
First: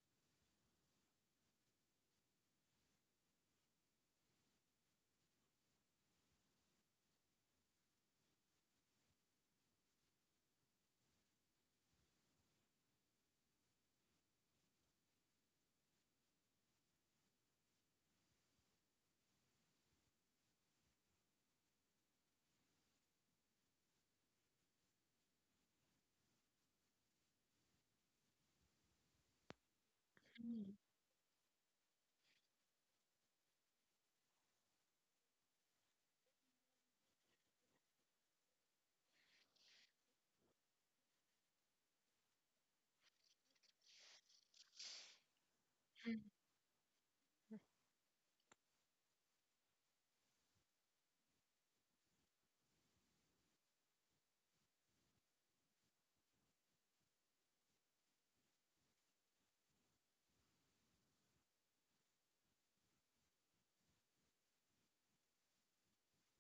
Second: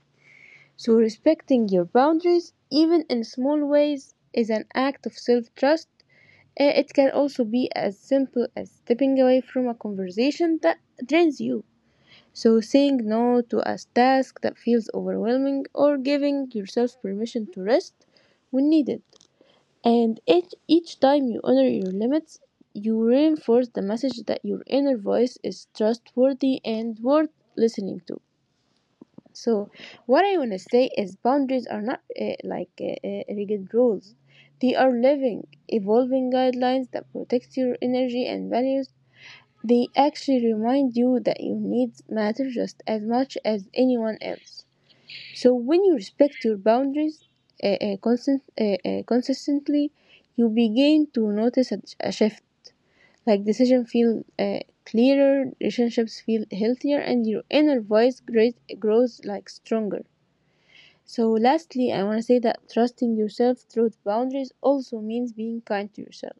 [SPEAKER 2] So respecting your boundaries, even in small ways, is an act of self trust. It can also be as simple as stepping away from a conversation that drains you, so saying no to a task that feels overwhelming, or giving yourself permission to rest when needed. And each, each time you honor your limits, you reinforce the message that your inner voice is trustworthy and worth listening to. So, what I want to
[SPEAKER 1] Mm.
[SPEAKER 2] say is boundaries are not uh, like uh, uh, rigid rules. They are living, evolving guidelines that protect your energy and values. They actually remind you that your needs matter just as much as anyone else. So when you
[SPEAKER 1] Mm.
[SPEAKER 2] respect your boundaries uh, uh, constant, uh, uh, consistently, you begin to notice a, a shift. Like decisions feel uh, clearer, relationships feel healthier, and your inner voice great, grows like stronger. So lastly, I want to say that trusting yourself through boundaries also means being kind to yourself.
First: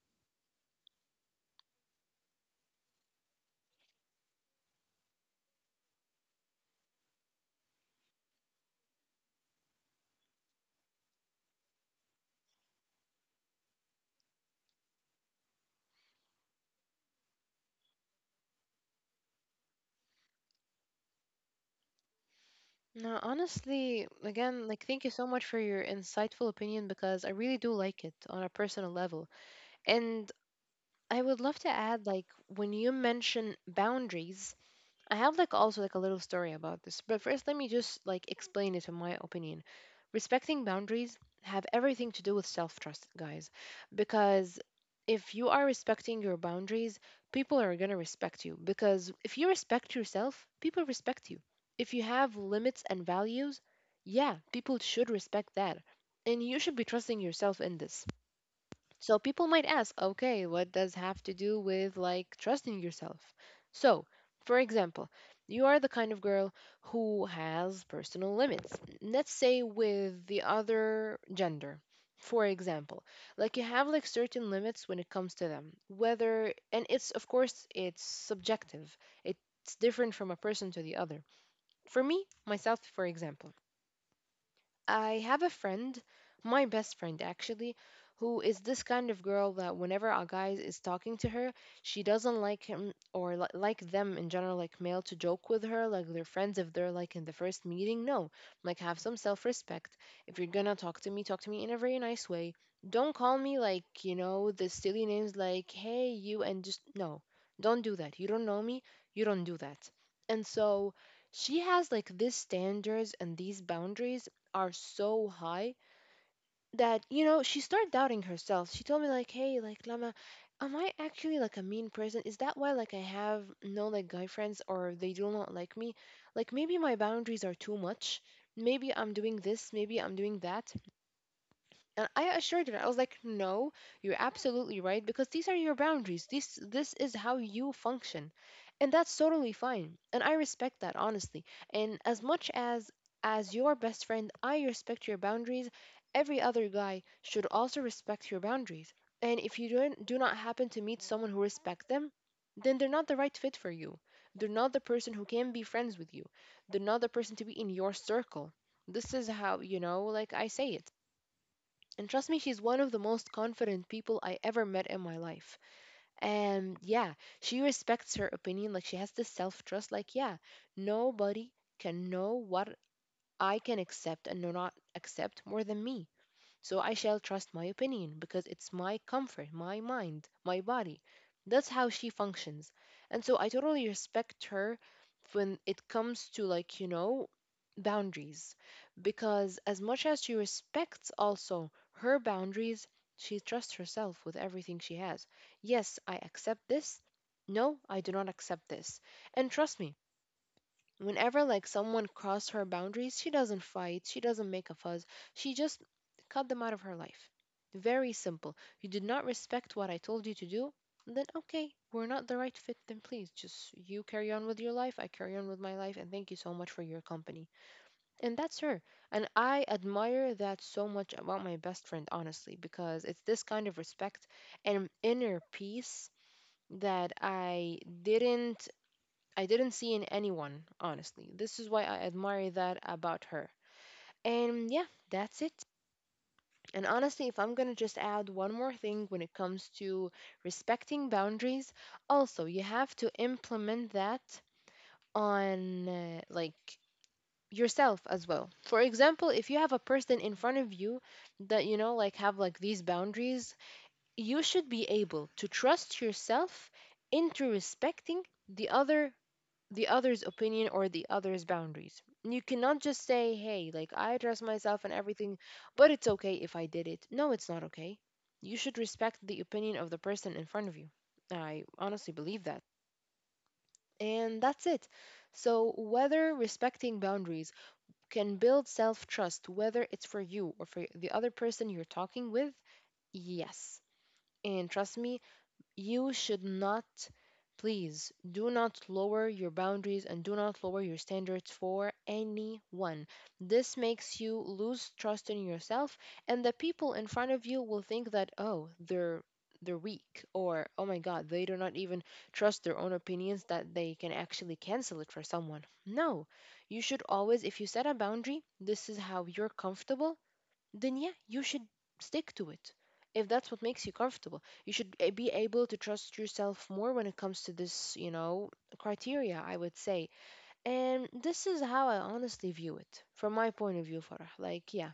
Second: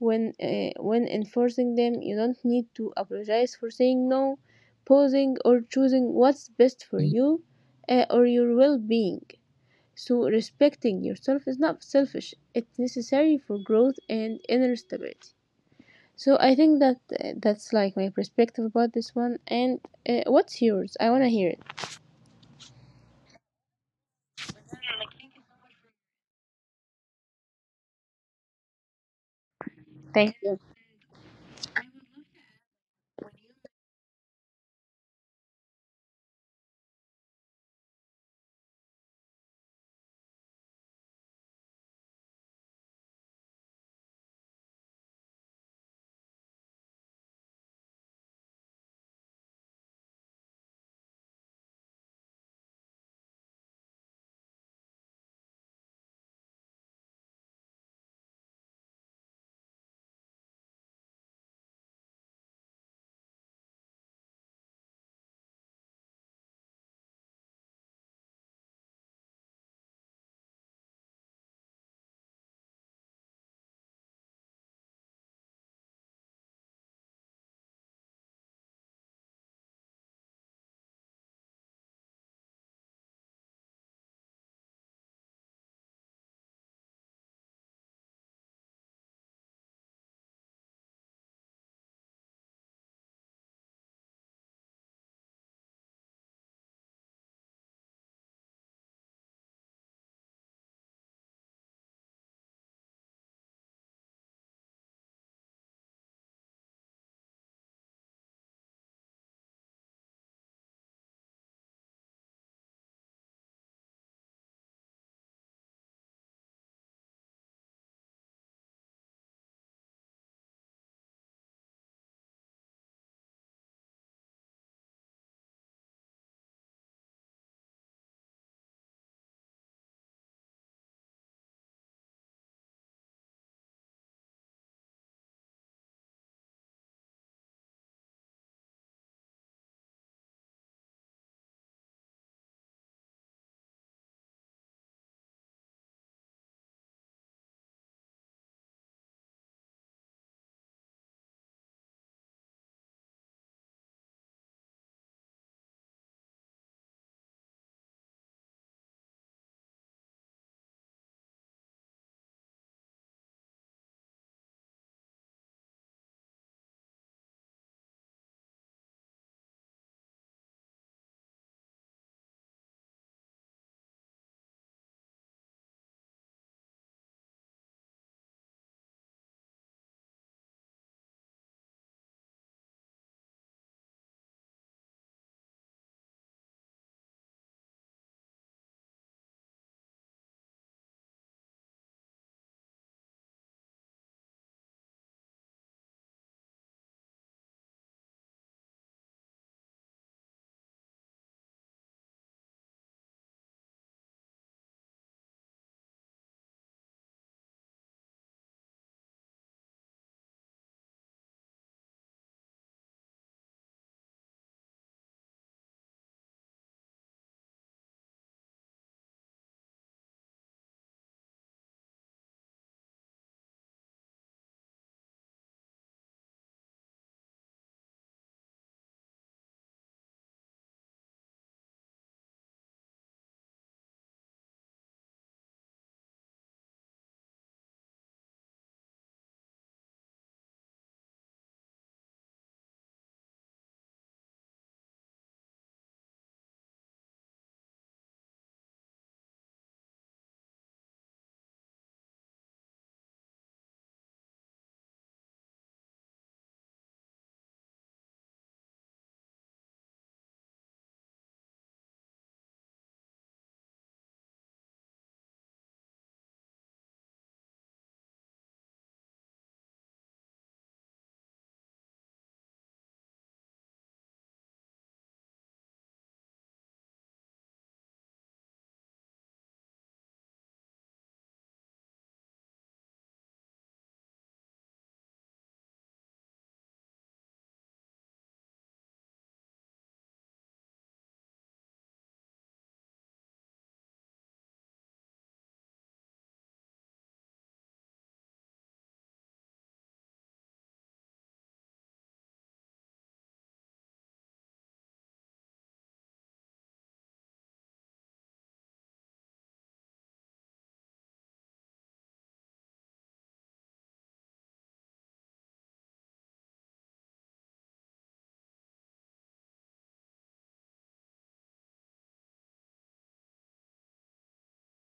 [SPEAKER 2] When uh, when enforcing them, you don't need to apologize for saying no, pausing, or choosing what's best for you, uh, or your well-being. So respecting yourself is not selfish; it's necessary for growth and inner stability. So I think that uh, that's like my perspective about this one. And uh, what's yours? I wanna hear it.
[SPEAKER 1] No, honestly, again, like thank you so much for your insightful opinion because I really do like it on a personal level. And
[SPEAKER 2] Thank you.
[SPEAKER 1] I would love to add, like, when you mention boundaries, I have like also like a little story about this. But first, let me just like explain it in my opinion. Respecting boundaries have everything to do with self-trust, guys, because if you are respecting your boundaries, people are gonna respect you. Because if you respect yourself, people respect you. If you have limits and values, yeah, people should respect that. And you should be trusting yourself in this. So people might ask, okay, what does have to do with like trusting yourself? So, for example, you are the kind of girl who has personal limits. Let's say with the other gender. For example, like you have like certain limits when it comes to them. Whether, and it's of course it's subjective. It's different from a person to the other. For me, myself, for example, I have a friend, my best friend actually, who is this kind of girl that whenever a guy is talking to her, she doesn't like him or li- like them in general, like male to joke with her, like their friends if they're like in the first meeting. No, like have some self respect. If you're gonna talk to me, talk to me in a very nice way. Don't call me like, you know, the silly names like, hey, you, and just no, don't do that. You don't know me, you don't do that. And so she has like these standards, and these boundaries are so high that you know she started doubting herself. She told me like, hey, like, Lama, am I actually like a mean person? Is that why like I have no like guy friends, or they do not like me? Like, maybe my boundaries are too much, maybe I'm doing this, maybe I'm doing that. And I assured her, I was like, no, you're absolutely right, because these are your boundaries. This this is how you function. And that's totally fine. And I respect that, honestly. And as much as as your best friend, I respect your boundaries, every other guy should also respect your boundaries. And if you don't, do not happen to meet someone who respect them, then they're not the right fit for you. They're not the person who can be friends with you. They're not the person to be in your circle. This is how, you know, like I say it. And trust me, she's one of the most confident people I ever met in my life. And yeah, she respects her opinion. Like she has this self trust. Like, yeah, nobody can know what I can accept and not accept more than me. So I shall trust my opinion because it's my comfort, my mind, my body. That's how she functions. And so I totally respect her when it comes to, like, you know, boundaries. Because as much as she respects also her boundaries, she trusts herself with everything she has. Yes, I accept this. No, I do not accept this. And trust me, whenever like someone crossed her boundaries, she doesn't fight, she doesn't make a fuss. She just cut them out of her life. Very simple. You did not respect what I told you to do, then okay, we're not the right fit. Then please just you carry on with your life, I carry on with my life, and thank you so much for your company. And that's her. And I admire that so much about my best friend, honestly, because it's this kind of respect and inner peace that i didn't I didn't see in anyone, honestly. This is why I admire that about her. And yeah, that's it. And honestly, if I'm gonna just add one more thing when it comes to respecting boundaries, also, you have to implement that on uh, like yourself as well. For example, if you have a person in front of you that you know like have like these boundaries, you should be able to trust yourself into respecting the other the other's opinion or the other's boundaries. You cannot just say, hey, like I trust myself and everything, but it's okay if I did it. No, it's not okay. You should respect the opinion of the person in front of you. I honestly believe that. And that's it. So, whether respecting boundaries can build self trust, whether it's for you or for the other person you're talking with, yes. And trust me, you should not, please do not lower your boundaries and do not lower your standards for anyone. This makes you lose trust in yourself, and the people in front of you will think that, oh, they're they're weak, or oh my god, they do not even trust their own opinions, that they can actually cancel it for someone. No, you should always, if you set a boundary, this is how you're comfortable, then yeah, you should stick to it. If that's what makes you comfortable, you should a- be able to trust yourself more when it comes to this, you know, criteria, I would say. And this is how I honestly view it from my point of view, Farah. Like, yeah,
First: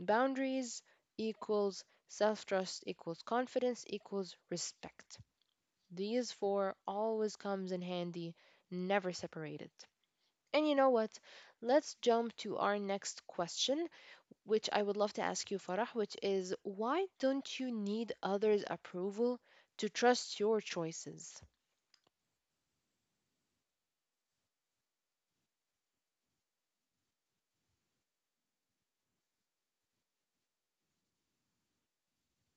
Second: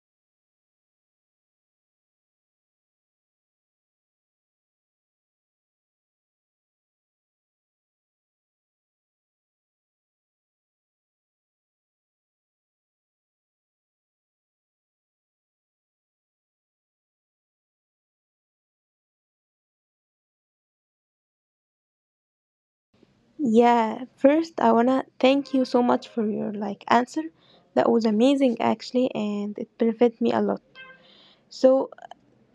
[SPEAKER 1] boundaries equals self trust equals confidence equals respect. These four always comes in handy, never separated. And you know what? Let's jump to our next question, which I would love to ask you, Farah, which is, why don't you need others' approval to trust your choices?
[SPEAKER 2] Yeah, first I wanna thank you so much for your like answer. That was amazing actually, and it benefited me a lot. So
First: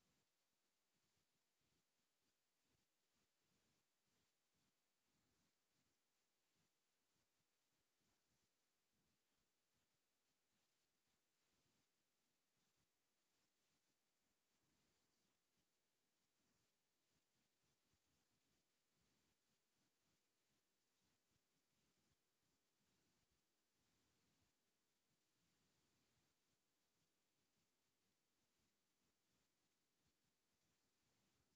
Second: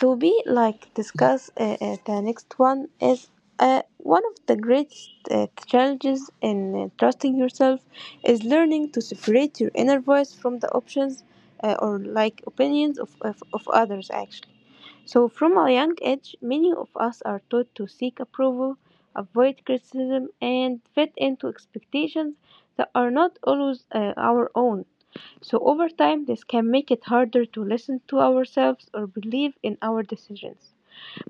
[SPEAKER 2] to be like discuss uh, uh, the next one is, uh, one of the greatest uh, challenges in uh, trusting yourself is learning to separate your inner voice from the options, uh, or like opinions of, of, of others actually. So from a young age, many of us are taught to seek approval, avoid criticism, and fit into expectations that are not always uh, our own. So over time, this can make it harder to listen to ourselves or believe in our decisions.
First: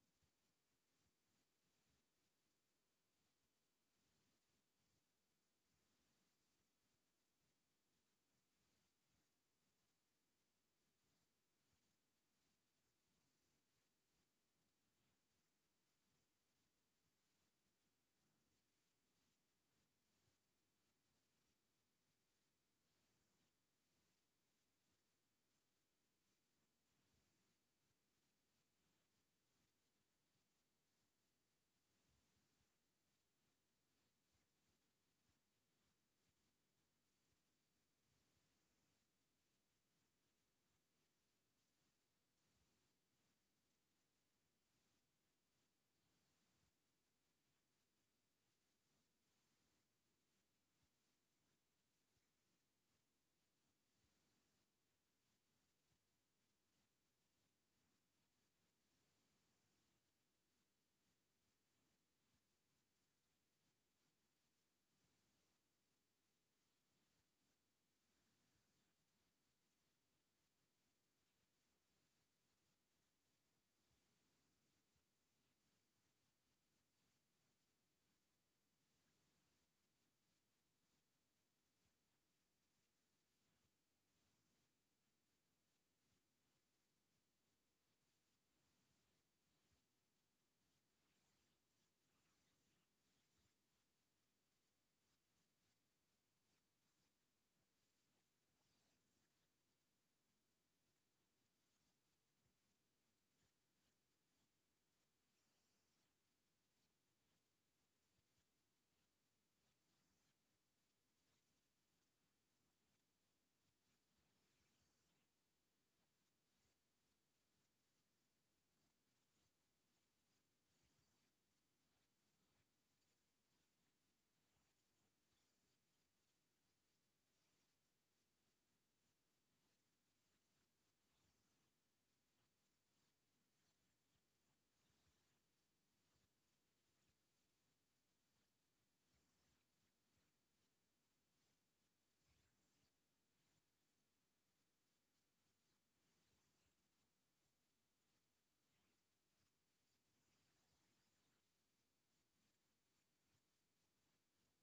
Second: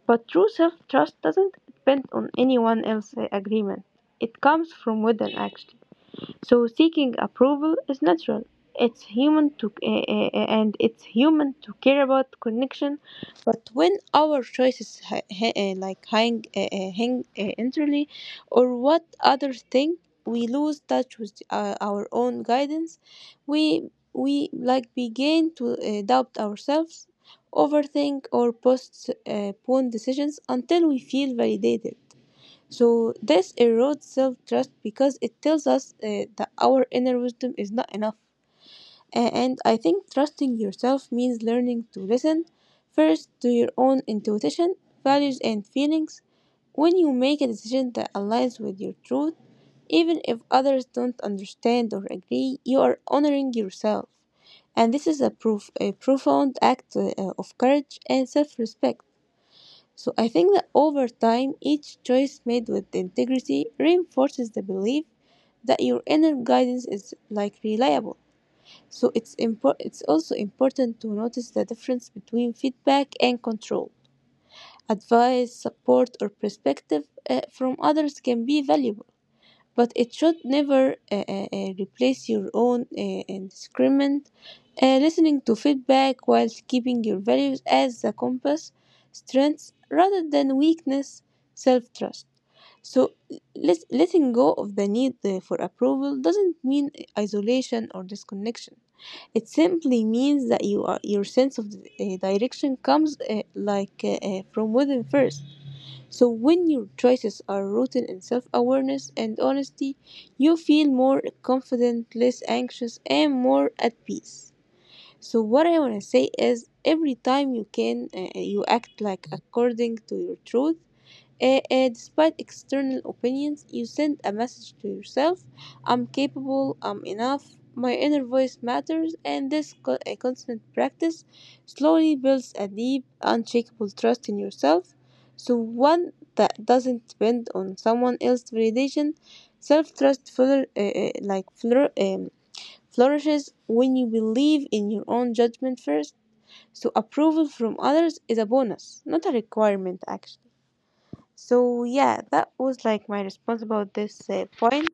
[SPEAKER 2] But true self trust doesn't depend on anyone else's agreement, it comes from within actually. So seeking approval is natural. It's human to eh, eh, eh, and it's human to care about connection, but when our choices ha- ha- eh, like hang eh, eh, hang eh, entirely or what others think, we lose touch with uh, our own guidance. We we like begin to eh, doubt ourselves, overthink, or postpone decisions until we feel validated. So this erodes self-trust because it tells us uh, that our inner wisdom is not enough. A- And I think trusting yourself means learning to listen first to your own intuition, values, and feelings. When you make a decision that aligns with your truth, even if others don't understand or agree, you are honoring yourself. And this is a, proof, a profound act uh, of courage and self respect. So I think that over time, each choice made with integrity reinforces the belief that your inner guidance is like reliable. So it's impor- it's also important to notice the difference between feedback and control. Advice, support, or perspective uh, from others can be valuable, but it should never uh, uh, uh, replace your own uh, discernment. Uh, listening to feedback while keeping your values as the compass, strengths rather than weakness, self trust. So, let, letting go of the need uh, for approval doesn't mean isolation or disconnection. It simply means that you are, your sense of uh, direction comes uh, like uh, uh, from within first. So when your choices are rooted in self awareness and honesty, you feel more confident, less anxious, and more at peace. So, what I want to say is every time you can, uh, you act like according to your truth, uh, uh, despite external opinions, you send a message to yourself: I'm capable, I'm enough, my inner voice matters. And this co- a constant practice slowly builds a deep, unshakable trust in yourself. So one that doesn't depend on someone else's validation, self trust fuller, uh, uh, like flor- um, flourishes when you believe in your own judgment first. So approval from others is a bonus, not a requirement, actually. So yeah, that was like my response about this uh, point.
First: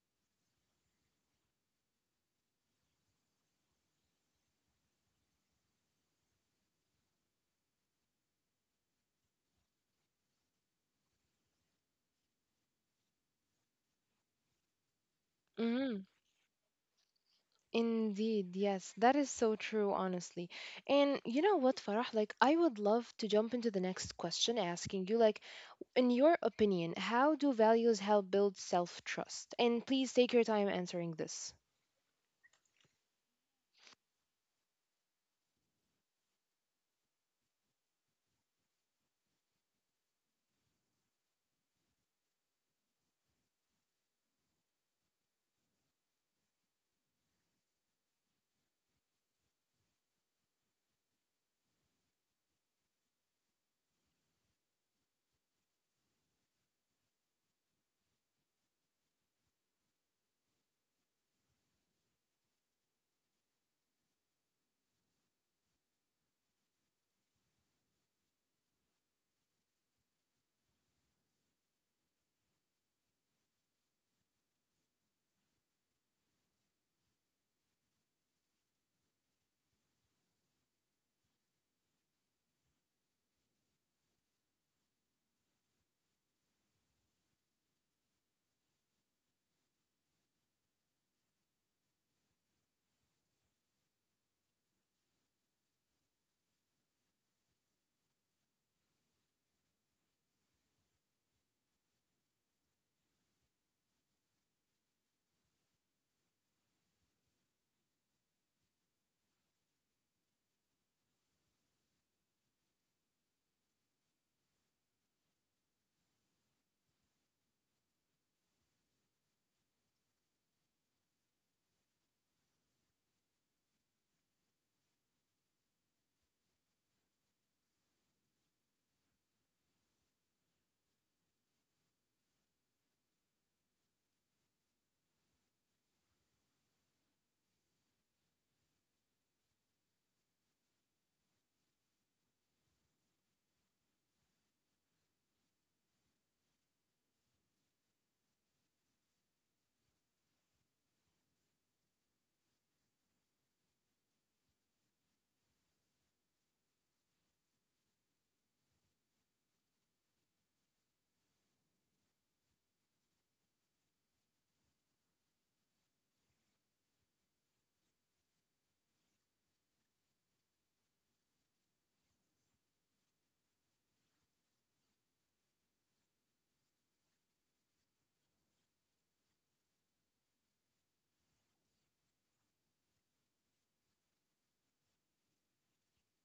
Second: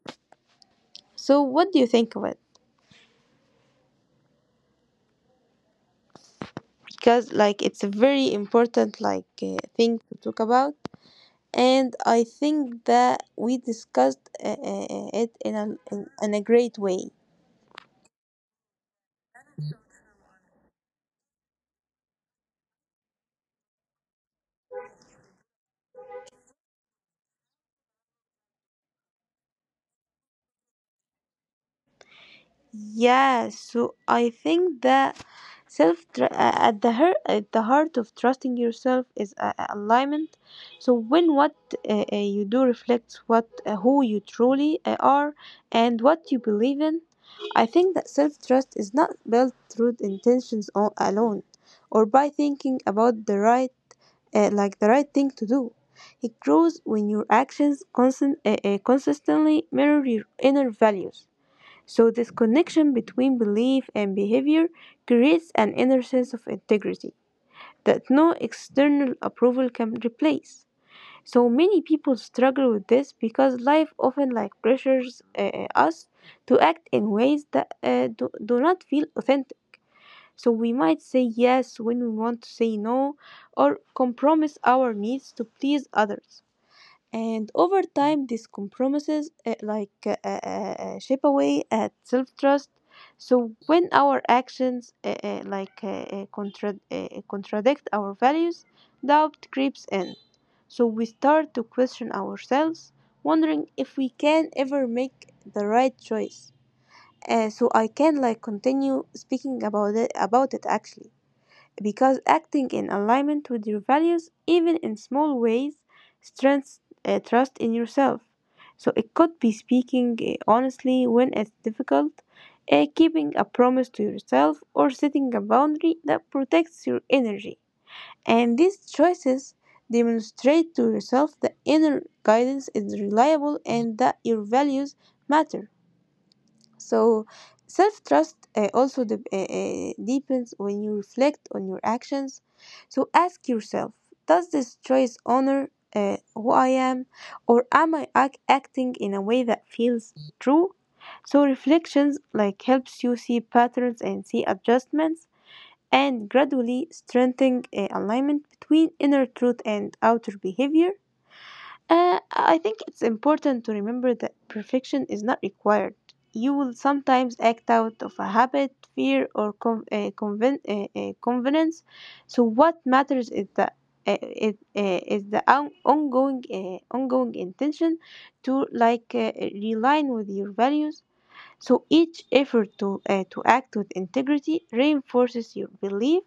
[SPEAKER 2] So what do you think of it? Because like it's a very important like uh, thing to talk about, and I think that we discussed uh, uh, uh, it in a
[SPEAKER 1] Hmm.
[SPEAKER 2] in, in a great way.
[SPEAKER 1] Indeed, yes, that is so true, honestly. And you know what, Farah? Like, I would love to jump into the next question asking you, like, in your opinion, how do values help build self-trust? And please take your time answering this.
[SPEAKER 2] Yes, so I think that self tr- uh, at the heart at the heart of trusting yourself is a- a- alignment. So when what uh, uh, you do reflects what uh, who you truly uh, are and what you believe in, I think that self trust is not built through intentions o- alone, or by thinking about the right, uh, like the right thing to do. It grows when your actions constant, uh, uh, consistently mirror your inner values. So this connection between belief and behavior creates an inner sense of integrity that no external approval can replace. So many people struggle with this because life often like pressures uh, uh, us to act in ways that uh, do, do not feel authentic. So we might say yes when we want to say no, or compromise our needs to please others. And over time, these compromises uh, like uh, uh, uh, chip away at self-trust. So when our actions uh, uh, like uh, uh, contra- uh, contradict our values, doubt creeps in. So we start to question ourselves, wondering if we can ever make the right choice. Uh, so I can like continue speaking about it about it actually, because acting in alignment with your values, even in small ways, strengthens uh, trust in yourself. So it could be speaking uh, honestly when it's difficult, uh, keeping a promise to yourself, or setting a boundary that protects your energy. And these choices demonstrate to yourself that inner guidance is reliable and that your values matter. So, self trust uh, also de- uh, uh, deepens when you reflect on your actions. So, ask yourself: Does this choice honor uh, who I am, or am I ac- acting in a way that feels true? So reflections like helps you see patterns and see adjustments, and gradually strengthening uh, alignment between inner truth and outer behavior. Uh, I think it's important to remember that perfection is not required. You will sometimes act out of a habit, fear, or con- uh, conven- uh, uh, convenience. So what matters is the uh, it, uh, is the on- ongoing uh, ongoing intention to like uh, realign with your values. So each effort to, uh, to act with integrity reinforces your belief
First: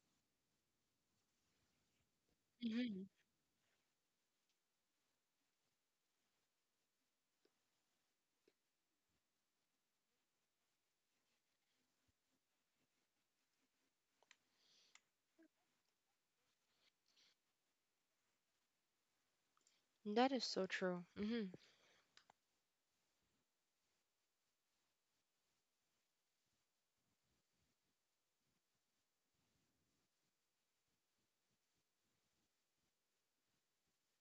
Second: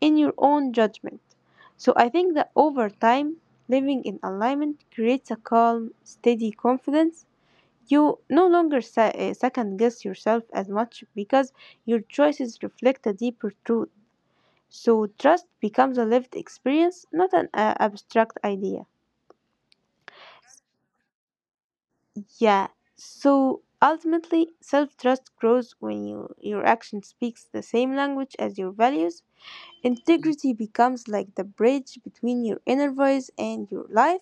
[SPEAKER 2] in your own judgment. So I think that over
[SPEAKER 1] Hmm.
[SPEAKER 2] time, living in alignment creates a calm, steady confidence. You no longer se- uh, second guess yourself as much, because your choices reflect a deeper truth. So trust becomes a lived experience, not an uh, abstract idea.
[SPEAKER 1] That is so true. Hmm.
[SPEAKER 2] Yeah. So ultimately, self trust grows when you, your action speaks the same language as your values. Integrity becomes like the bridge between your inner voice and your life,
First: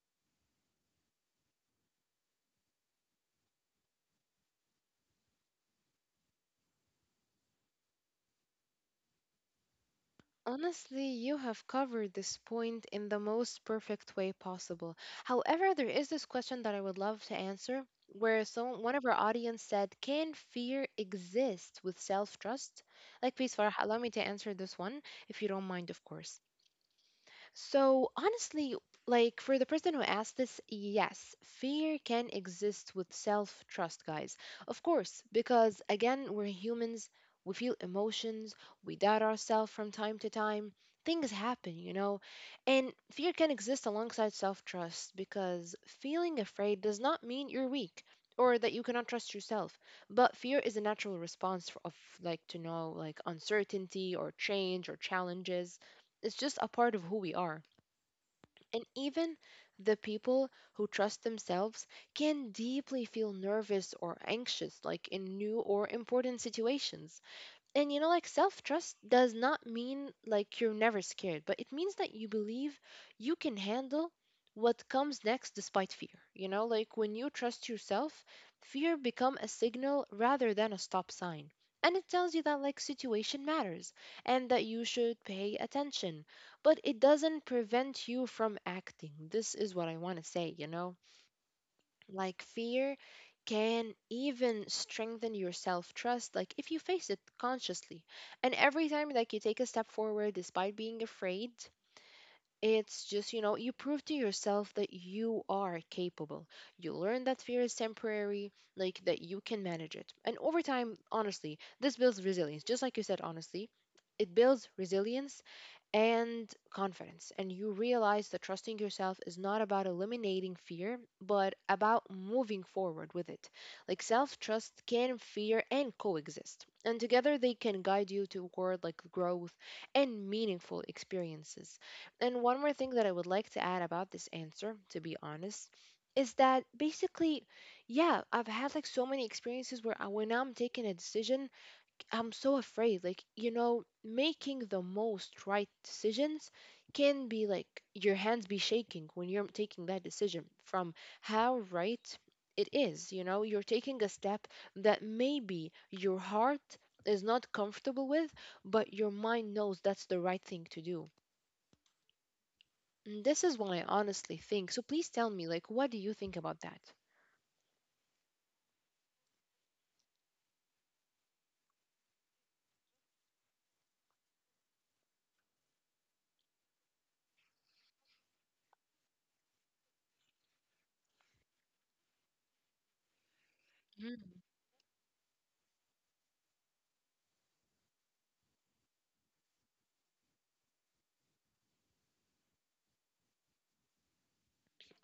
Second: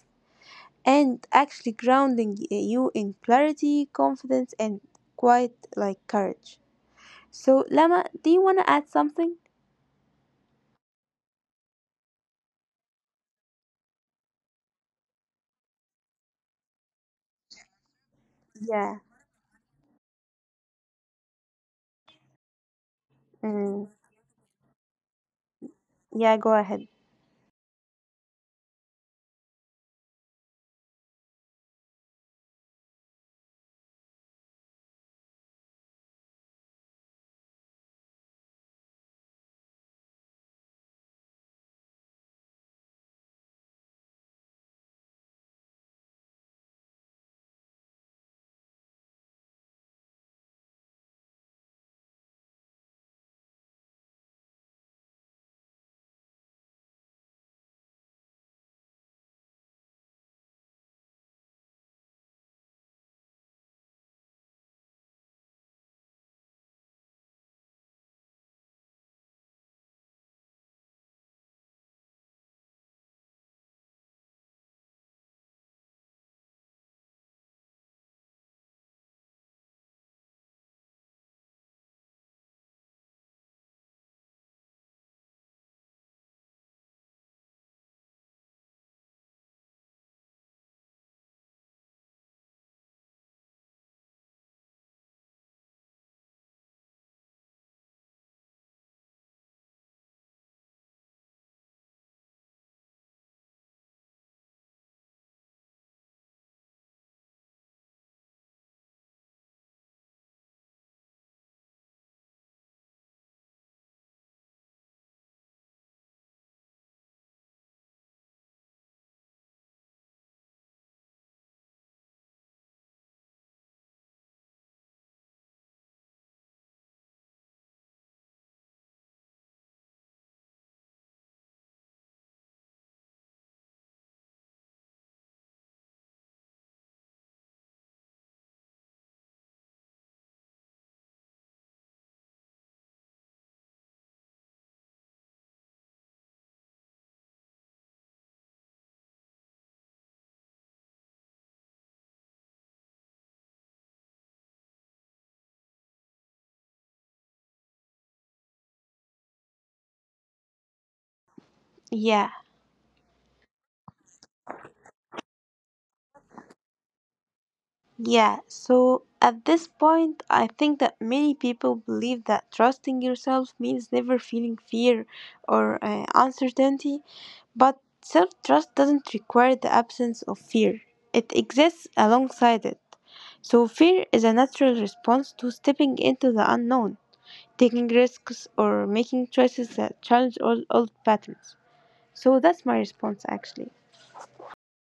[SPEAKER 2] and actually grounding y- you in clarity, confidence, and quite like courage. So, Lama, do you want to add something?
[SPEAKER 1] Honestly, you have covered this point in the most perfect way possible. However, there is this question that I would love to answer where some one
[SPEAKER 2] Yeah.
[SPEAKER 1] of our audience said, "Can fear exist with self-trust?" Like, please, Farah,
[SPEAKER 2] Mm.
[SPEAKER 1] allow me to answer this one if you don't mind, of
[SPEAKER 2] Yeah,
[SPEAKER 1] course.
[SPEAKER 2] go ahead.
[SPEAKER 1] So, honestly, like for the person who asked this, yes, fear can exist with self trust, guys. Of course, because again, we're humans, we feel emotions, we doubt ourselves from time to time. Things happen, you know, and fear can exist alongside self trust because feeling afraid does not mean you're weak or that you cannot trust yourself. But fear is a natural response f- of like to know like uncertainty or change or challenges. It's just a part of who we are. And even the people who trust themselves can deeply feel nervous or anxious, like in new or important situations. And you know, like self trust does not mean like you're never scared, but it means that you believe you can handle what comes next despite fear. You know, like when you trust yourself, fear become a signal rather than a stop sign. And it tells you that like situation matters and that you should pay attention, but it doesn't prevent you from acting. This is what I want to say, you know? Like fear can even strengthen your self-trust, like if you face it consciously, and every time like you take a step forward despite being afraid, it's just you know you prove to yourself that you are capable. You learn that fear is temporary, like that you can manage it, and over time, honestly, this builds resilience. Just like you said, honestly, it builds resilience and confidence. And you realize that trusting yourself is not about eliminating fear, but about moving forward with it. Like self trust can fear and coexist. And together they can guide you toward like growth and meaningful experiences. And one more thing that I would like to add about this answer, to be honest, is that basically, yeah, I've had like so many experiences where I, when I'm taking a decision, I'm so afraid, like, you know, making the most right decisions can be like your hands be shaking when you're taking that decision from how right it is. You know, you're taking a step that maybe your heart is not comfortable with, but your mind knows that's the right thing to do.
[SPEAKER 2] Yeah.
[SPEAKER 1] And this is what I honestly think. So please tell me, like, what do you think about that?
[SPEAKER 2] Yeah, so at this point, I think that many people believe that trusting yourself means never feeling fear or uh, uncertainty, but self trust doesn't require the absence of fear, it exists alongside it. So fear is a natural response to stepping into the unknown, taking risks, or making choices that challenge all old patterns. So that's my response actually.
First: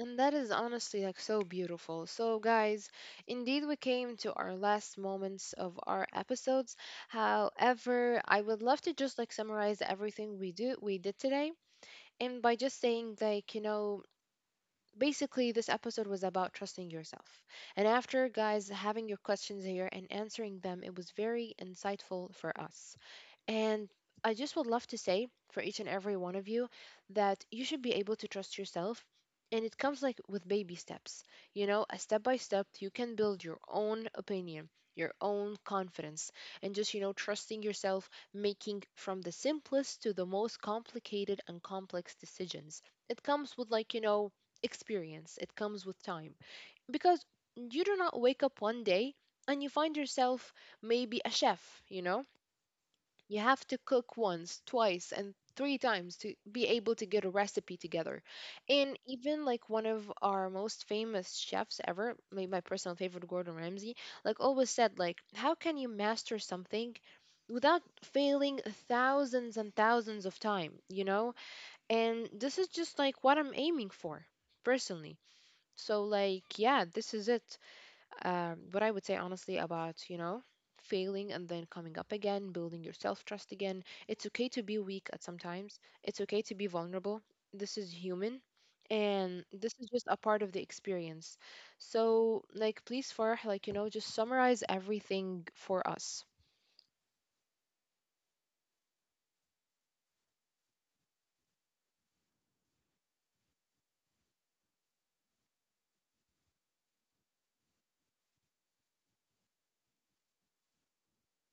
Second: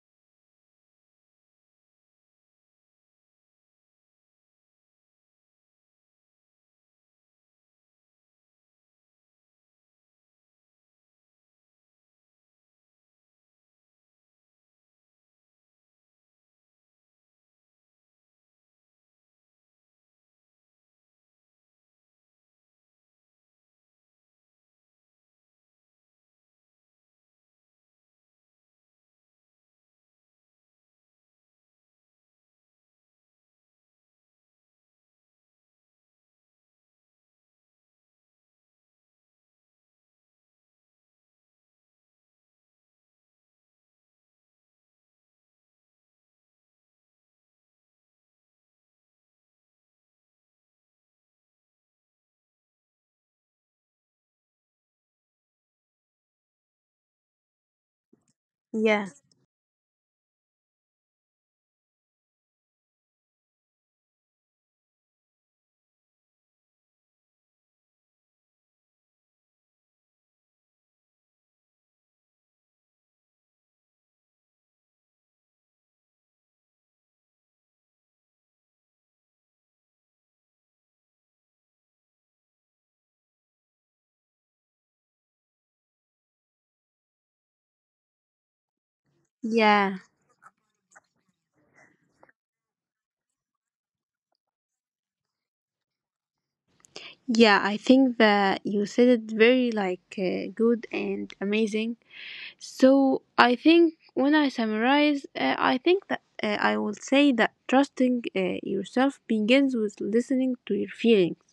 [SPEAKER 1] And that is honestly like so beautiful. So, guys, indeed, we came to our last moments of our episodes. However, I would love to just like summarize everything we do we did today, and by just saying like, you know, basically this episode was about trusting yourself. And after, guys, having your questions here and answering them, it was very insightful for us. And I just would love to say for each and every one of you that you should be able to trust yourself. And it comes like with baby steps. You know, a step by step, you can build your own opinion, your own confidence, and just, you know, trusting yourself, making from the simplest to the most complicated and complex decisions. It comes with, like, you know, experience. It comes with time. Because you do not wake up one day and you find yourself maybe a chef, you know? You have to cook once, twice, and three times to be able to get a recipe together. And
[SPEAKER 2] Yeah,
[SPEAKER 1] even like one of our most famous chefs ever, my, my personal favorite, Gordon Ramsay, like always said, like, how can you master something without failing thousands and thousands of time, you know? And this is just like what I'm aiming for personally. So like, yeah, this is it. Um, what I would say honestly about, you know, failing and then coming up again, building your self trust again. It's okay to be weak at sometimes. It's okay to be vulnerable. This is human. And this is
[SPEAKER 2] yeah.
[SPEAKER 1] just a part of the experience. So, like, please, Farah, like, you know, just summarize everything for us.
[SPEAKER 2] Yeah, I think that you said it very like uh, good and amazing. So I think when I summarize, uh, I think that uh, I will say that trusting uh, yourself begins with listening to your feelings.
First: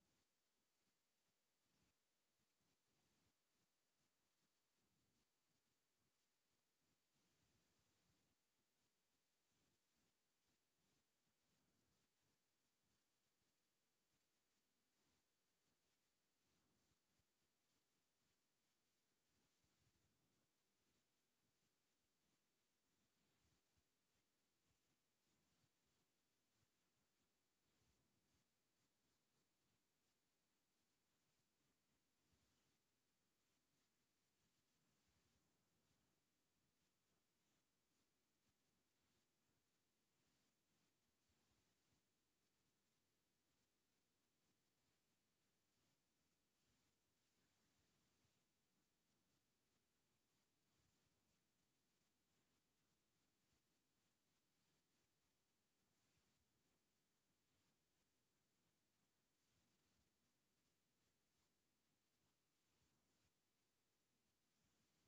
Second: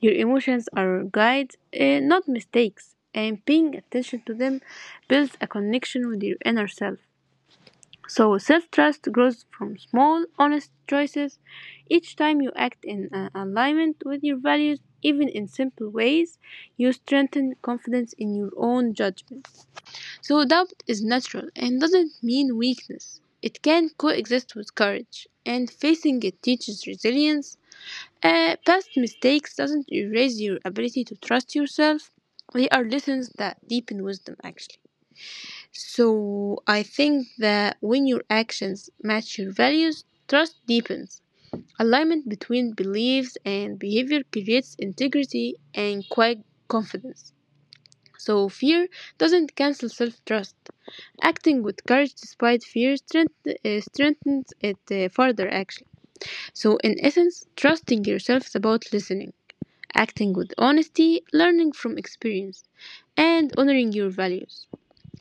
[SPEAKER 2] Your emotions are guides, uh, not mistakes, and paying attention to them builds a connection with your inner self. So self trust grows from small, honest choices. Each time you act in uh, alignment with your values, even in simple ways, you strengthen confidence in your own judgment. So doubt is natural and doesn't mean weakness. It can coexist with courage, and facing it teaches resilience. Uh, past mistakes doesn't erase your ability to trust yourself. They are lessons that deepen wisdom, actually. So I think that when your actions match your values, trust deepens. Alignment between beliefs and behavior creates integrity and quiet confidence. So fear doesn't cancel self-trust. Acting with courage despite fear strength, uh, strengthens it uh, further actually. So in essence, trusting yourself is about listening, acting with honesty, learning from experience, and honoring your values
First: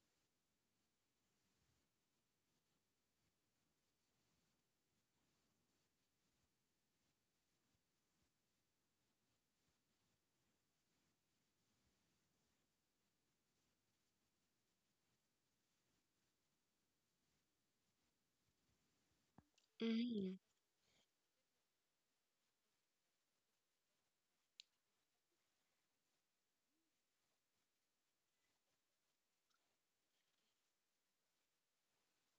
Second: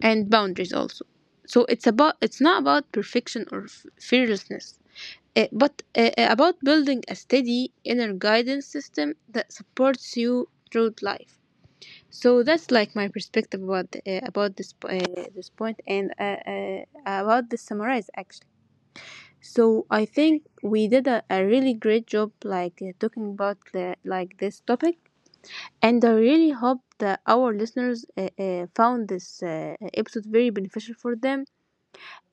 [SPEAKER 2] and boundaries also. So it's about, it's not about perfection or f- fearlessness, eh, but eh, eh, about building a steady inner guidance system that supports you through life. So that's like my perspective about uh, about this uh, this point, and uh, uh, about this summarize actually. So I
[SPEAKER 1] Mm-hmm.
[SPEAKER 2] think we did a, a really great job like uh, talking about the, like this topic, and I really hope that our listeners uh, uh, found this uh, episode very beneficial for them,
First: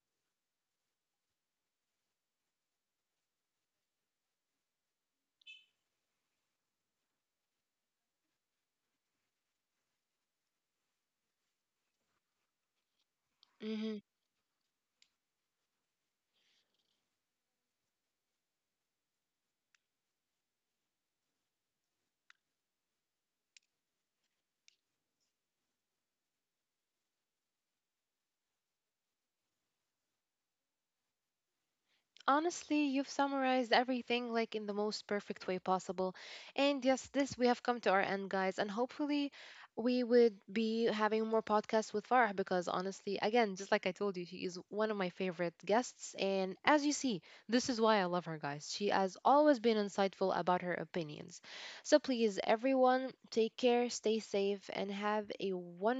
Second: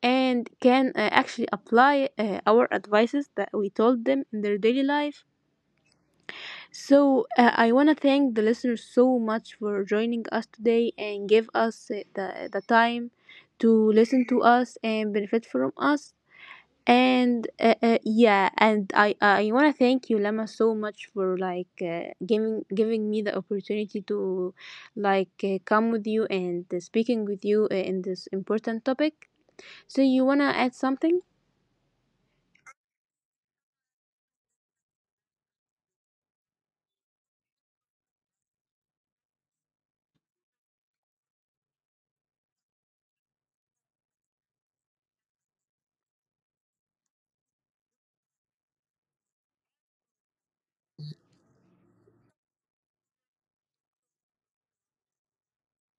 [SPEAKER 2] and can uh, actually apply uh, our advices that we told them in their daily life. So uh, I want to thank the listeners so much for joining us today and give us uh, the, the time to listen to us and benefit from us. And uh, uh, yeah, and I I want to thank you, Lama, so much for like uh, giving giving me the opportunity to like uh, come with you and uh, speaking with you uh, in this important topic. So you wanna add something?
[SPEAKER 1] Honestly, you've summarized everything like in the most perfect way possible. And yes, this, we have come to our end, guys. And hopefully, we would be having more podcasts with Farah, because honestly, again, just like I told you, she is one of my favorite guests. And as you see, this is why I love her, guys. She has always been insightful about her opinions. So please, everyone, take care, stay safe, and have a wonderful